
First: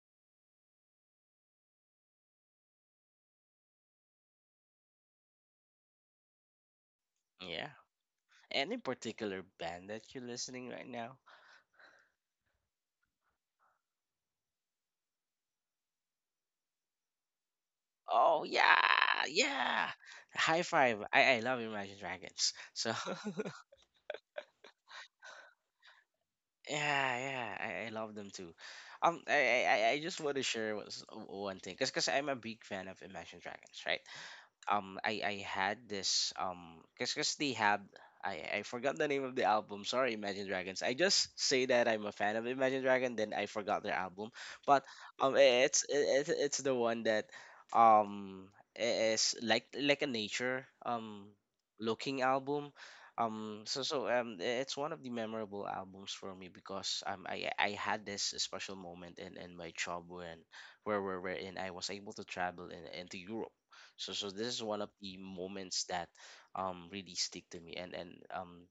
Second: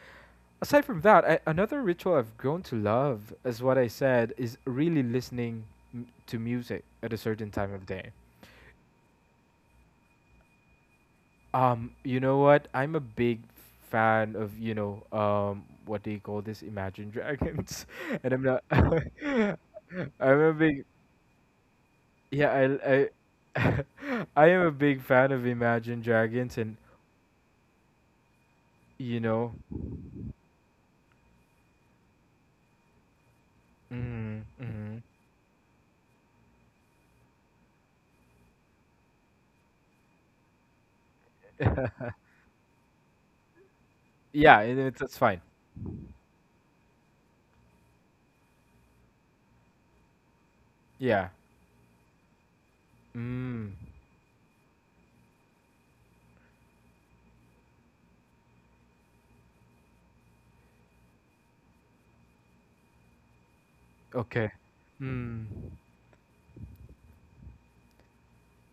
Speaker 1: aside from that, I, another ritual I've grown to love, as what I said, is really listening m- to music at a certain
Speaker 2: Yeah.
Speaker 1: time of day.
Speaker 2: Any particular band that you're listening right now?
Speaker 1: um, you know what? I'm a big fan of, you know, um, what do you call this, Imagine Dragons? And I'm
Speaker 2: Oh
Speaker 1: not
Speaker 2: yeah, yeah.
Speaker 1: I'm a
Speaker 2: High
Speaker 1: big,
Speaker 2: five. I I love Imagine
Speaker 1: yeah,
Speaker 2: Dragons. So
Speaker 1: I I I am a big fan of Imagine Dragons. And
Speaker 2: yeah, yeah, I, I love them too.
Speaker 1: you
Speaker 2: Um, I
Speaker 1: know,
Speaker 2: I, I I just want to share was one thing, cause, cause I'm a big fan of Imagine Dragons, right?
Speaker 1: mm,
Speaker 2: um
Speaker 1: mm.
Speaker 2: I I had this um cause cause they have. I I forgot the name of the album. Sorry, Imagine Dragons. I just say that I'm a fan of Imagine Dragon, then I forgot their album.
Speaker 1: Yeah, and
Speaker 2: But
Speaker 1: it's that's
Speaker 2: um
Speaker 1: fine.
Speaker 2: it's it's it, it's the one that um i- is like like a nature
Speaker 1: Yeah.
Speaker 2: um looking album. Um
Speaker 1: Mm.
Speaker 2: so so um i- it's one of the memorable albums for me, because um I I had this special moment in in my job, when where where wherein I was able to travel in, into Europe. So so this
Speaker 1: Okay.
Speaker 2: is one of the
Speaker 1: Mm.
Speaker 2: moments that um really stick to me. And and um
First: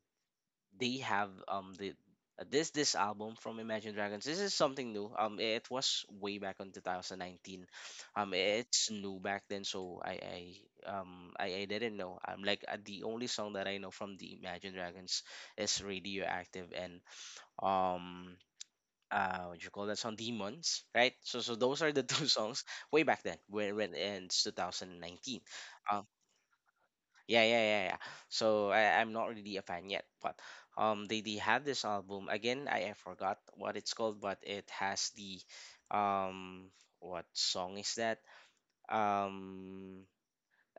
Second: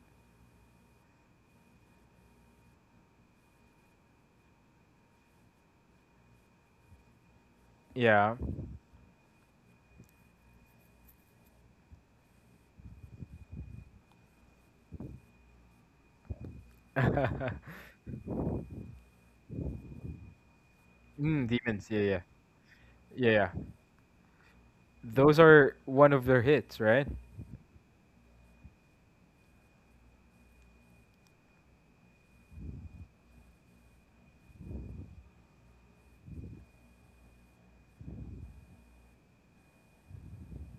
Speaker 2: they have um the uh, this this album from Imagine Dragons. This is something new. Um it was way back in twenty nineteen. Um
Speaker 1: Yeah.
Speaker 2: it's new back then, so I I, um I, I didn't know. I'm like, uh, the only song that I know from the Imagine Dragons is Radioactive, and
Speaker 1: mm,
Speaker 2: um uh what you call that song, Demons, right? So so those
Speaker 1: demons.
Speaker 2: are
Speaker 1: Yeah,
Speaker 2: the
Speaker 1: yeah.
Speaker 2: two songs way back
Speaker 1: Yeah,
Speaker 2: then,
Speaker 1: yeah.
Speaker 2: when when and it's
Speaker 1: Those
Speaker 2: two thousand nineteen.
Speaker 1: are one of their hits, right?
Speaker 2: Yeah, yeah, yeah, yeah. So I, I'm not really a fan yet, but um, they they had this album again. I, I forgot what it's called, but it has the... um, what song is that? Um,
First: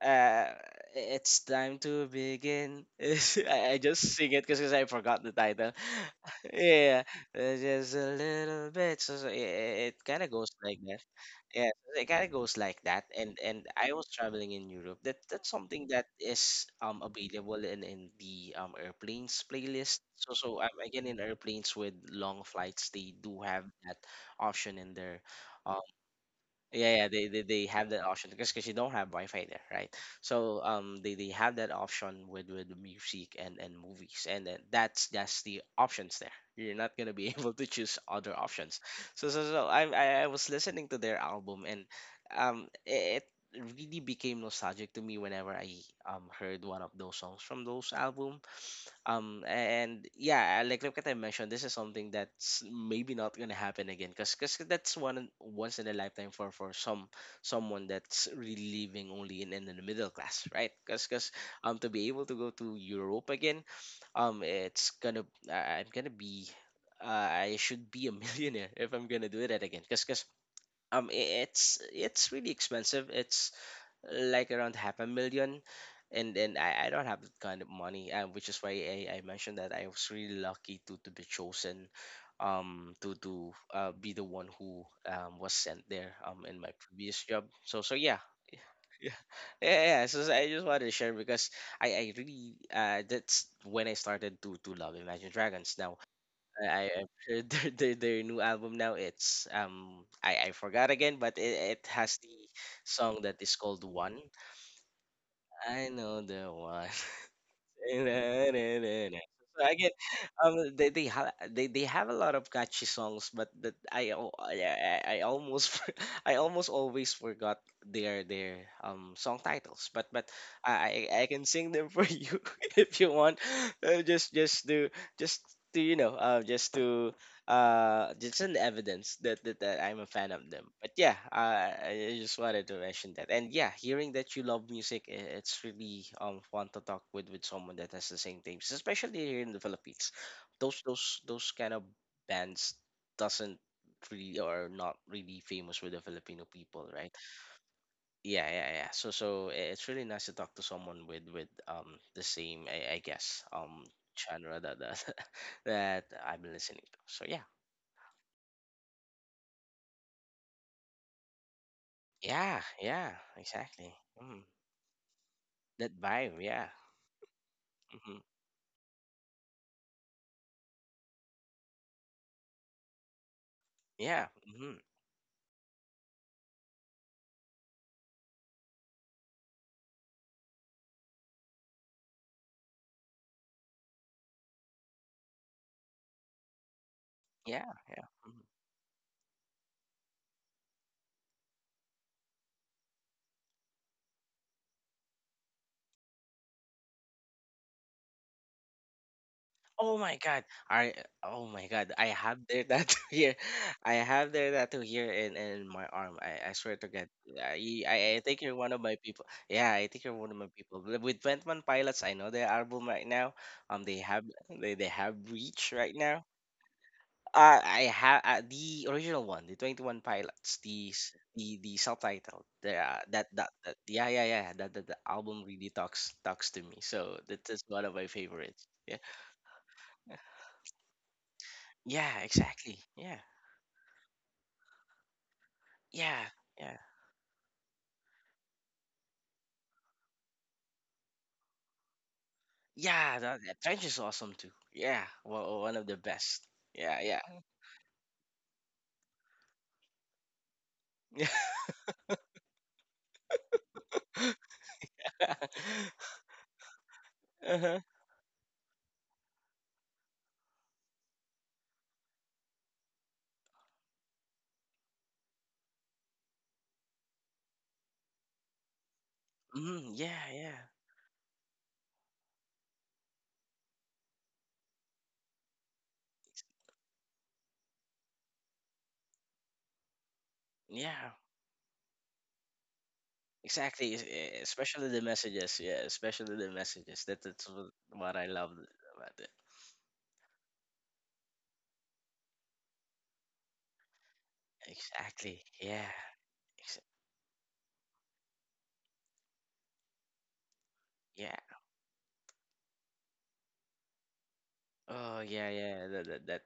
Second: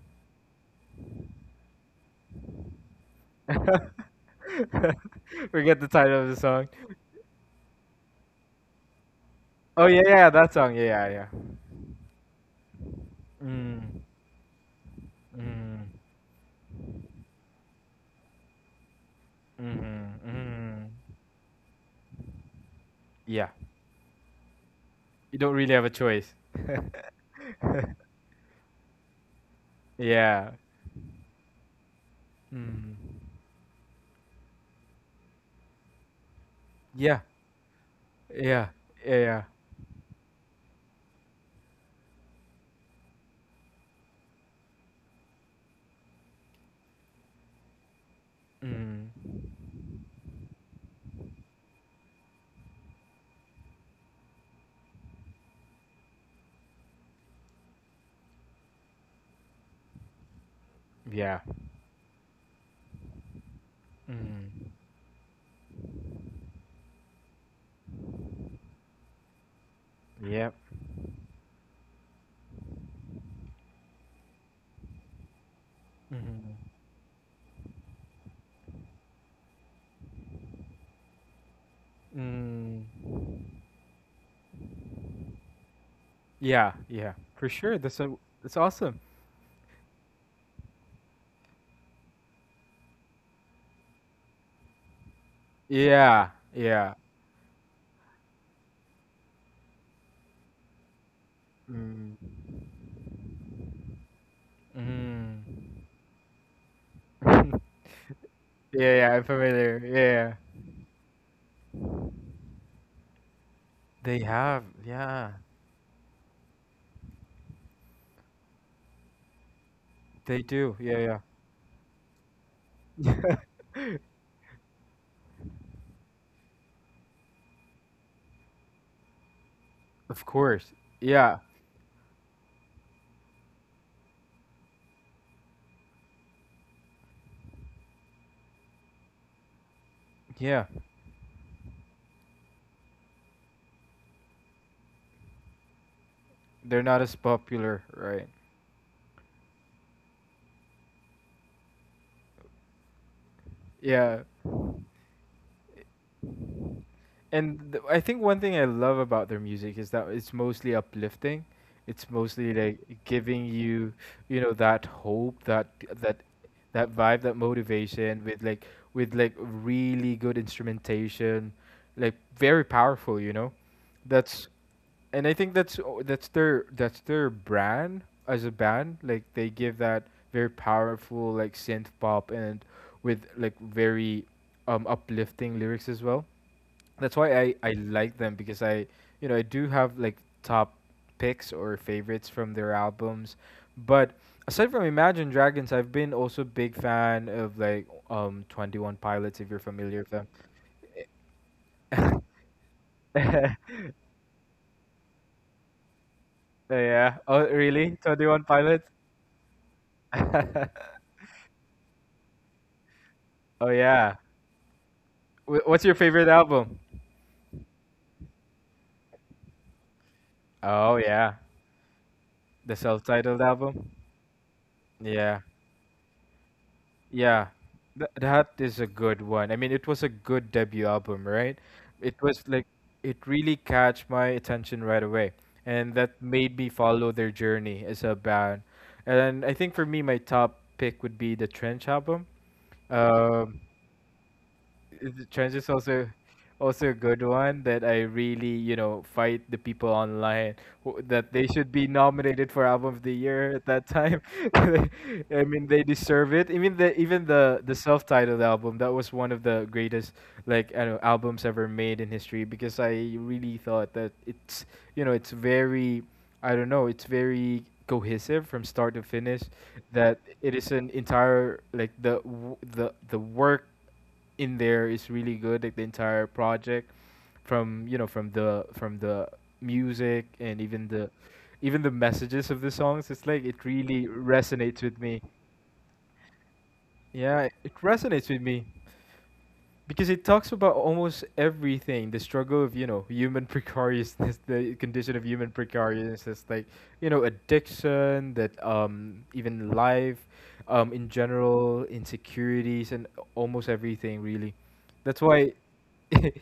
Speaker 2: uh, it's time to begin. I, I just sing it because I forgot the title.
Speaker 1: Forget the title of the song.
Speaker 2: Yeah, uh, just a little bit. So, so it,
Speaker 1: Oh
Speaker 2: it
Speaker 1: yeah,
Speaker 2: kind of
Speaker 1: yeah,
Speaker 2: goes
Speaker 1: that song.
Speaker 2: like
Speaker 1: Yeah,
Speaker 2: that.
Speaker 1: yeah, yeah.
Speaker 2: Yeah, so it kind of goes like that. And and I
Speaker 1: Mm,
Speaker 2: was traveling in Europe. That that's
Speaker 1: mm,
Speaker 2: something that is um available in in the um airplanes playlist.
Speaker 1: mm,
Speaker 2: So so um,
Speaker 1: mm.
Speaker 2: again, in airplanes with long flights, they do
Speaker 1: Yeah,
Speaker 2: have that option in there.
Speaker 1: you don't really
Speaker 2: um,
Speaker 1: have a choice.
Speaker 2: yeah, yeah, they, they, they have that option because because you don't have Wi-Fi there, right?
Speaker 1: yeah.
Speaker 2: So um, they, they have that option with with the
Speaker 1: Mm.
Speaker 2: music and and movies, and then that's that's the options there. You're not gonna
Speaker 1: Yeah.
Speaker 2: be able to choose other
Speaker 1: Yeah.
Speaker 2: options.
Speaker 1: Yeah.
Speaker 2: So
Speaker 1: Yeah.
Speaker 2: so so I I I was listening to their album. And um it really became nostalgic to me whenever I um heard one of those songs from those album.
Speaker 1: Mm.
Speaker 2: Um and yeah, like like what I mentioned, this is something that's maybe not gonna happen again, because cause 'cause that's one once in a lifetime for for some someone that's really living only in in the middle class, right? Because cause
Speaker 1: Yeah.
Speaker 2: 'cause, um to be able to go to Europe again, um
Speaker 1: Mm.
Speaker 2: it's gonna... I- i'm gonna be, uh, I should be a millionaire if I'm gonna do that again, because cause 'cause,
Speaker 1: Yep.
Speaker 2: um i- it's it's really expensive. It's like around half a million, and
Speaker 1: Mm.
Speaker 2: then I, I don't have that kind of money, uh, which is why I, I mentioned that I was really lucky to to be chosen
Speaker 1: Mm.
Speaker 2: um to to uh, be the one who um, was sent there um in my
Speaker 1: Yeah. Yeah.
Speaker 2: previous job.
Speaker 1: For sure.
Speaker 2: So so
Speaker 1: That's a,
Speaker 2: yeah.
Speaker 1: that's awesome.
Speaker 2: Yeah, yeah, yeah, yeah. so so I just wanted to share, because I I really uh that's when I started to to love Imagine Dragons now.
Speaker 1: Yeah.
Speaker 2: i
Speaker 1: Yeah.
Speaker 2: i've heard their, their, their new album now. It's um i I forgot again, but it, it has the
Speaker 1: Mm.
Speaker 2: song that is called One.
Speaker 1: Mm.
Speaker 2: I know the one.
Speaker 1: yeah. Yeah. I'm
Speaker 2: So I
Speaker 1: familiar.
Speaker 2: get.
Speaker 1: Yeah.
Speaker 2: um
Speaker 1: Yeah.
Speaker 2: they they have they, they have a lot of catchy songs, but that I
Speaker 1: They
Speaker 2: al- I,
Speaker 1: have,
Speaker 2: I I
Speaker 1: yeah,
Speaker 2: almost for- I almost always forgot their their um song titles. But but
Speaker 1: they do.
Speaker 2: I
Speaker 1: Yeah,
Speaker 2: I I can sing them for you if you want.
Speaker 1: yeah.
Speaker 2: Uh, just just to just to you know uh just to uh it's an evidence that, that that I'm a
Speaker 1: Of
Speaker 2: fan of them.
Speaker 1: course.
Speaker 2: But yeah,
Speaker 1: Yeah,
Speaker 2: uh, i I just wanted to mention that. And yeah, hearing that you love music, i- it's really um fun to talk with with someone that has the same things, especially here in the Philippines.
Speaker 1: yeah.
Speaker 2: Those those those kind of bands doesn't really, or not really famous with the Filipino
Speaker 1: They're
Speaker 2: people,
Speaker 1: not
Speaker 2: right?
Speaker 1: as popular, right?
Speaker 2: Yeah, yeah, yeah. So so i- it's really nice to talk to someone with with um the same, i, I guess, um
Speaker 1: Yeah.
Speaker 2: genre that that, that I've been listening to. So yeah.
Speaker 1: And th- I think one thing I love about their music is that it's mostly uplifting. It's mostly
Speaker 2: Yeah,
Speaker 1: like
Speaker 2: yeah,
Speaker 1: giving you,
Speaker 2: exactly.
Speaker 1: you
Speaker 2: Mm,
Speaker 1: know, that hope, that,
Speaker 2: that
Speaker 1: that
Speaker 2: vibe, yeah.
Speaker 1: that vibe, that
Speaker 2: Hmm.
Speaker 1: motivation with like, with like really good instrumentation, like very powerful, you know?
Speaker 2: Yeah.
Speaker 1: That's
Speaker 2: Hmm,
Speaker 1: And I think that's o- that's their, that's their brand as a band. Like, they give that very powerful, like synth pop, and with like very um uplifting lyrics as well. That's why I
Speaker 2: yeah,
Speaker 1: I
Speaker 2: yeah.
Speaker 1: like them,
Speaker 2: Mhm.
Speaker 1: because I you know I do have like top picks or favorites from their albums, but aside from Imagine Dragons, I've been also big fan of like um Twenty One Pilots, if you're
Speaker 2: Oh
Speaker 1: familiar with
Speaker 2: my
Speaker 1: them.
Speaker 2: God, I oh my God, I have their tattoo here. I have their tattoo here in in my arm. I, I swear to God,
Speaker 1: yeah. Oh
Speaker 2: I,
Speaker 1: really?
Speaker 2: I I
Speaker 1: Twenty
Speaker 2: think
Speaker 1: One
Speaker 2: you're one of
Speaker 1: Pilots.
Speaker 2: my people. Yeah, I think you're one of my people. Li- With Twenty One Pilots, I know their album right now.
Speaker 1: Oh
Speaker 2: Um, they
Speaker 1: yeah.
Speaker 2: have they they have
Speaker 1: Wh-
Speaker 2: Reach
Speaker 1: What's
Speaker 2: right
Speaker 1: your
Speaker 2: now.
Speaker 1: favorite album?
Speaker 2: Uh, I have uh, the original one, the Twenty One Pilots, the
Speaker 1: Oh
Speaker 2: s-
Speaker 1: yeah,
Speaker 2: the the subtitle, the
Speaker 1: the
Speaker 2: uh, that,
Speaker 1: self-titled
Speaker 2: that that
Speaker 1: album.
Speaker 2: yeah, yeah, yeah, that, that the
Speaker 1: Yeah,
Speaker 2: album really talks talks to me. So that
Speaker 1: yeah,
Speaker 2: is one of my
Speaker 1: Th- that
Speaker 2: favorites.
Speaker 1: is a
Speaker 2: Yeah,
Speaker 1: good one. I mean, it was a good debut album, right? It
Speaker 2: yeah,
Speaker 1: was like,
Speaker 2: exactly. Yeah,
Speaker 1: it really catch my attention right away, and that
Speaker 2: yeah,
Speaker 1: made me
Speaker 2: yeah,
Speaker 1: follow their journey as a band. And I think for me, my top pick would be the Trench album.
Speaker 2: yeah. That,
Speaker 1: Um,
Speaker 2: that Trench is awesome too. Yeah,
Speaker 1: is- trends
Speaker 2: well,
Speaker 1: is
Speaker 2: one of the
Speaker 1: also,
Speaker 2: best.
Speaker 1: also a
Speaker 2: Yeah,
Speaker 1: good
Speaker 2: yeah,
Speaker 1: one that I really you know fight the people online who-
Speaker 2: yeah.
Speaker 1: that they should be nominated for album of the year at that time. I mean, they deserve it. Even the, even the the
Speaker 2: Uh-huh.
Speaker 1: self-titled album, that was one of the greatest, like I don't know, albums ever made in history, because I really thought that it's you know it's very, I don't know, it's very cohesive from start to finish,
Speaker 2: Mm,
Speaker 1: that
Speaker 2: yeah,
Speaker 1: it
Speaker 2: yeah,
Speaker 1: is an entire, like the w- the the work in there is really good, like the entire project from you know from the from the music and even the,
Speaker 2: yeah.
Speaker 1: even the messages of the songs, it's like it
Speaker 2: Exactly, es-
Speaker 1: really
Speaker 2: eh,
Speaker 1: resonates
Speaker 2: especially
Speaker 1: with
Speaker 2: the
Speaker 1: me.
Speaker 2: messages. Yeah, especially the messages. That
Speaker 1: Yeah,
Speaker 2: that's what
Speaker 1: it
Speaker 2: what I
Speaker 1: resonates with
Speaker 2: love
Speaker 1: me
Speaker 2: about it.
Speaker 1: because it talks about almost everything, the struggle of, you know, human precariousness, the condition of
Speaker 2: Exactly.
Speaker 1: human
Speaker 2: Yeah.
Speaker 1: precariousness, like
Speaker 2: Ex-
Speaker 1: you know addiction, that um even life um in
Speaker 2: Yeah.
Speaker 1: general, insecurities, and almost everything really.
Speaker 2: Oh
Speaker 1: That's
Speaker 2: yeah,
Speaker 1: why,
Speaker 2: yeah. That that that,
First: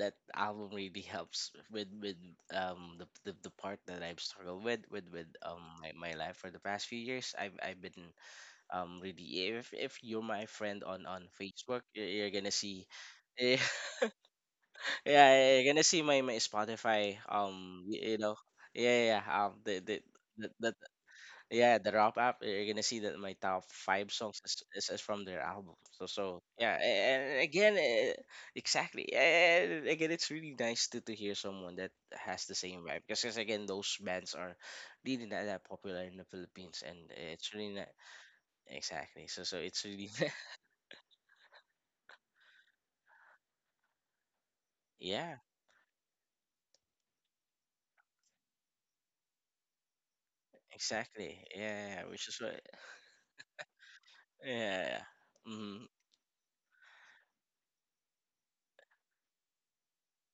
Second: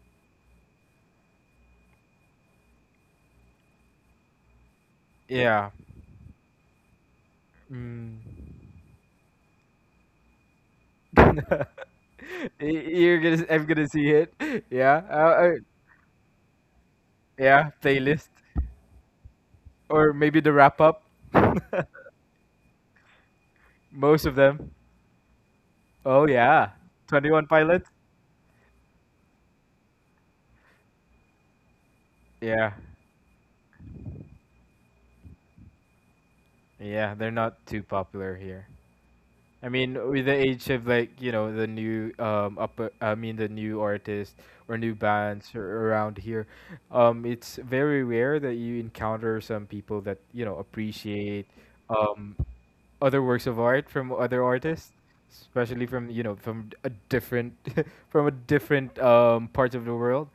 Speaker 2: That album really helps with with um the, the the part that I've struggled with with with um
Speaker 1: yeah.
Speaker 2: my, my life for the past few years. I've I've been
Speaker 1: Mm.
Speaker 2: um really... if If you're my friend on on
Speaker 1: Y-
Speaker 2: Facebook, you're, you're gonna see.
Speaker 1: you're gonna, i
Speaker 2: Yeah,
Speaker 1: I'm gonna see it, yeah. uh, uh,
Speaker 2: yeah, you're gonna see my, my Spotify.
Speaker 1: yeah,
Speaker 2: Um, y- you
Speaker 1: playlist
Speaker 2: know, yeah, yeah. Yeah. Um, the, the
Speaker 1: or maybe the
Speaker 2: the the
Speaker 1: wrap up.
Speaker 2: Yeah, the wrap up. You're gonna see that my top five
Speaker 1: Most of
Speaker 2: songs is,
Speaker 1: them.
Speaker 2: is, is from their album. So
Speaker 1: Oh
Speaker 2: so
Speaker 1: yeah,
Speaker 2: yeah,
Speaker 1: Twenty
Speaker 2: and
Speaker 1: One
Speaker 2: again,
Speaker 1: Pilots.
Speaker 2: eh, exactly. And again, it's really nice to to hear someone that has the
Speaker 1: Yeah,
Speaker 2: same vibe. Because again, those bands are really not that popular in the Philippines, and
Speaker 1: yeah, they're
Speaker 2: it's
Speaker 1: not too
Speaker 2: really not.
Speaker 1: popular here.
Speaker 2: Exactly. So so
Speaker 1: I
Speaker 2: it's
Speaker 1: mean,
Speaker 2: really...
Speaker 1: with the age of like you know the new um up, uh, I mean the new artists or new
Speaker 2: Yeah,
Speaker 1: bands ar- around here, um, it's very rare that you encounter some people that you know
Speaker 2: exactly.
Speaker 1: appreciate
Speaker 2: Yeah, which
Speaker 1: um
Speaker 2: is what.
Speaker 1: other works of art from other artists,
Speaker 2: Yeah, mm-hmm,
Speaker 1: especially from you know from a different, from a different um parts of the world.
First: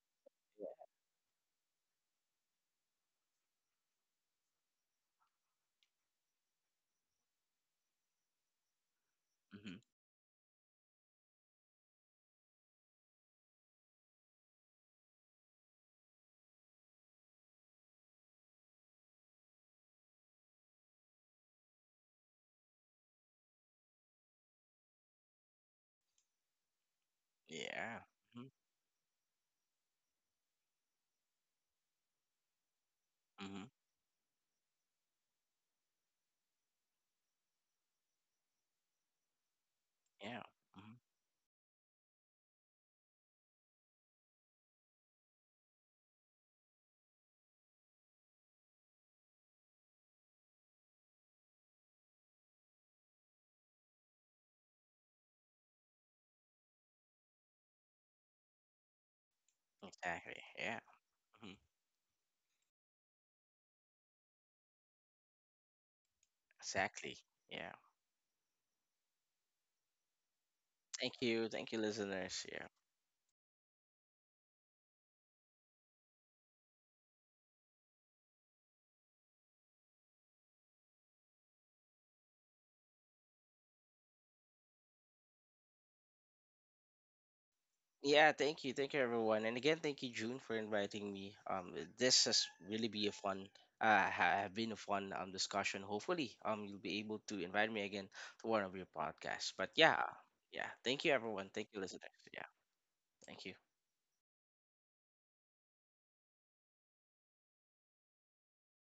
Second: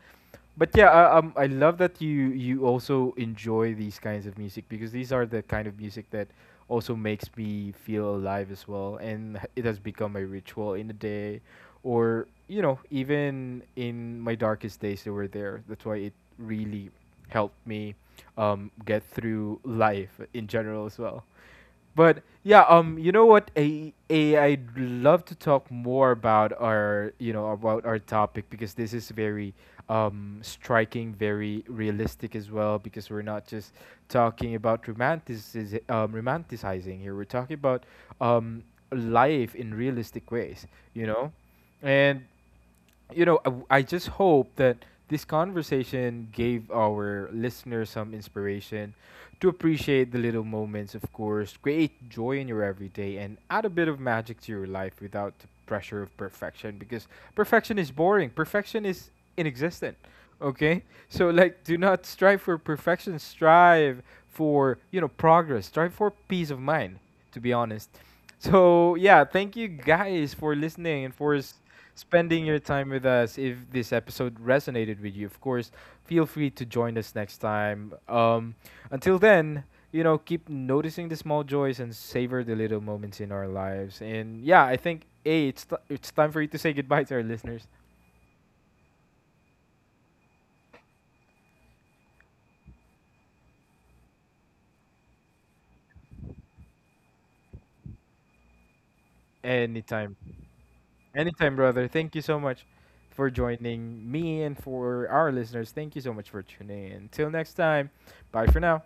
Speaker 1: But yeah, I, um, I love that you you also enjoy these kinds of music, because these are the kind of music that also makes me feel alive as well, and h- it
Speaker 2: mm-hmm,
Speaker 1: has become a ritual in the day, or you know, even in my darkest days, they were there. That's why it really helped me um, get through life in general as well. But yeah, um, you know what? I, I I'd love to talk more about our, you know, about our
Speaker 2: yeah,
Speaker 1: topic,
Speaker 2: mm-hmm,
Speaker 1: because this is very um striking, very realistic as well. Because we're not
Speaker 2: mm-hmm,
Speaker 1: just talking about romantic, um, romanticizing here. We're talking about um life in realistic
Speaker 2: yeah,
Speaker 1: ways.
Speaker 2: mhm,
Speaker 1: You know, and you know, I I just hope that this conversation gave our listeners some inspiration to appreciate the little moments, of course, create joy in your everyday, and add a bit of magic to your life without the pressure of perfection, because perfection is boring, perfection is inexistent.
Speaker 2: exactly. Yeah,
Speaker 1: Okay? So,
Speaker 2: mhm,
Speaker 1: like, do not strive for perfection, strive for, you know, progress, strive for peace of mind,
Speaker 2: exactly.
Speaker 1: to be
Speaker 2: Yeah.
Speaker 1: honest. So yeah, thank you guys for listening and
Speaker 2: Thank
Speaker 1: for
Speaker 2: you,
Speaker 1: s-
Speaker 2: thank you,
Speaker 1: spending
Speaker 2: listeners.
Speaker 1: your
Speaker 2: Yeah,
Speaker 1: time with us. If this episode resonated with you, of course, feel free to join us next time. Um, until then, you know, keep noticing the small joys and savor the little moments in our lives. And yeah, I think A, it's t- it's time for you to say goodbye to our listeners.
Speaker 2: yeah. Thank you, thank you, everyone, and again, thank you, June, for inviting me. Um, this has really be a fun, uh, ha- have been a fun um discussion. Hopefully, um, you'll be able to invite me again to one of your podcasts. But yeah,
Speaker 1: Anytime.
Speaker 2: yeah. Thank you, everyone.
Speaker 1: Anytime,
Speaker 2: Thank you,
Speaker 1: brother. Thank you
Speaker 2: listeners.
Speaker 1: so
Speaker 2: Yeah,
Speaker 1: much for
Speaker 2: thank you.
Speaker 1: joining me and for our listeners. Thank you so much for tuning in. Until next time, bye for now.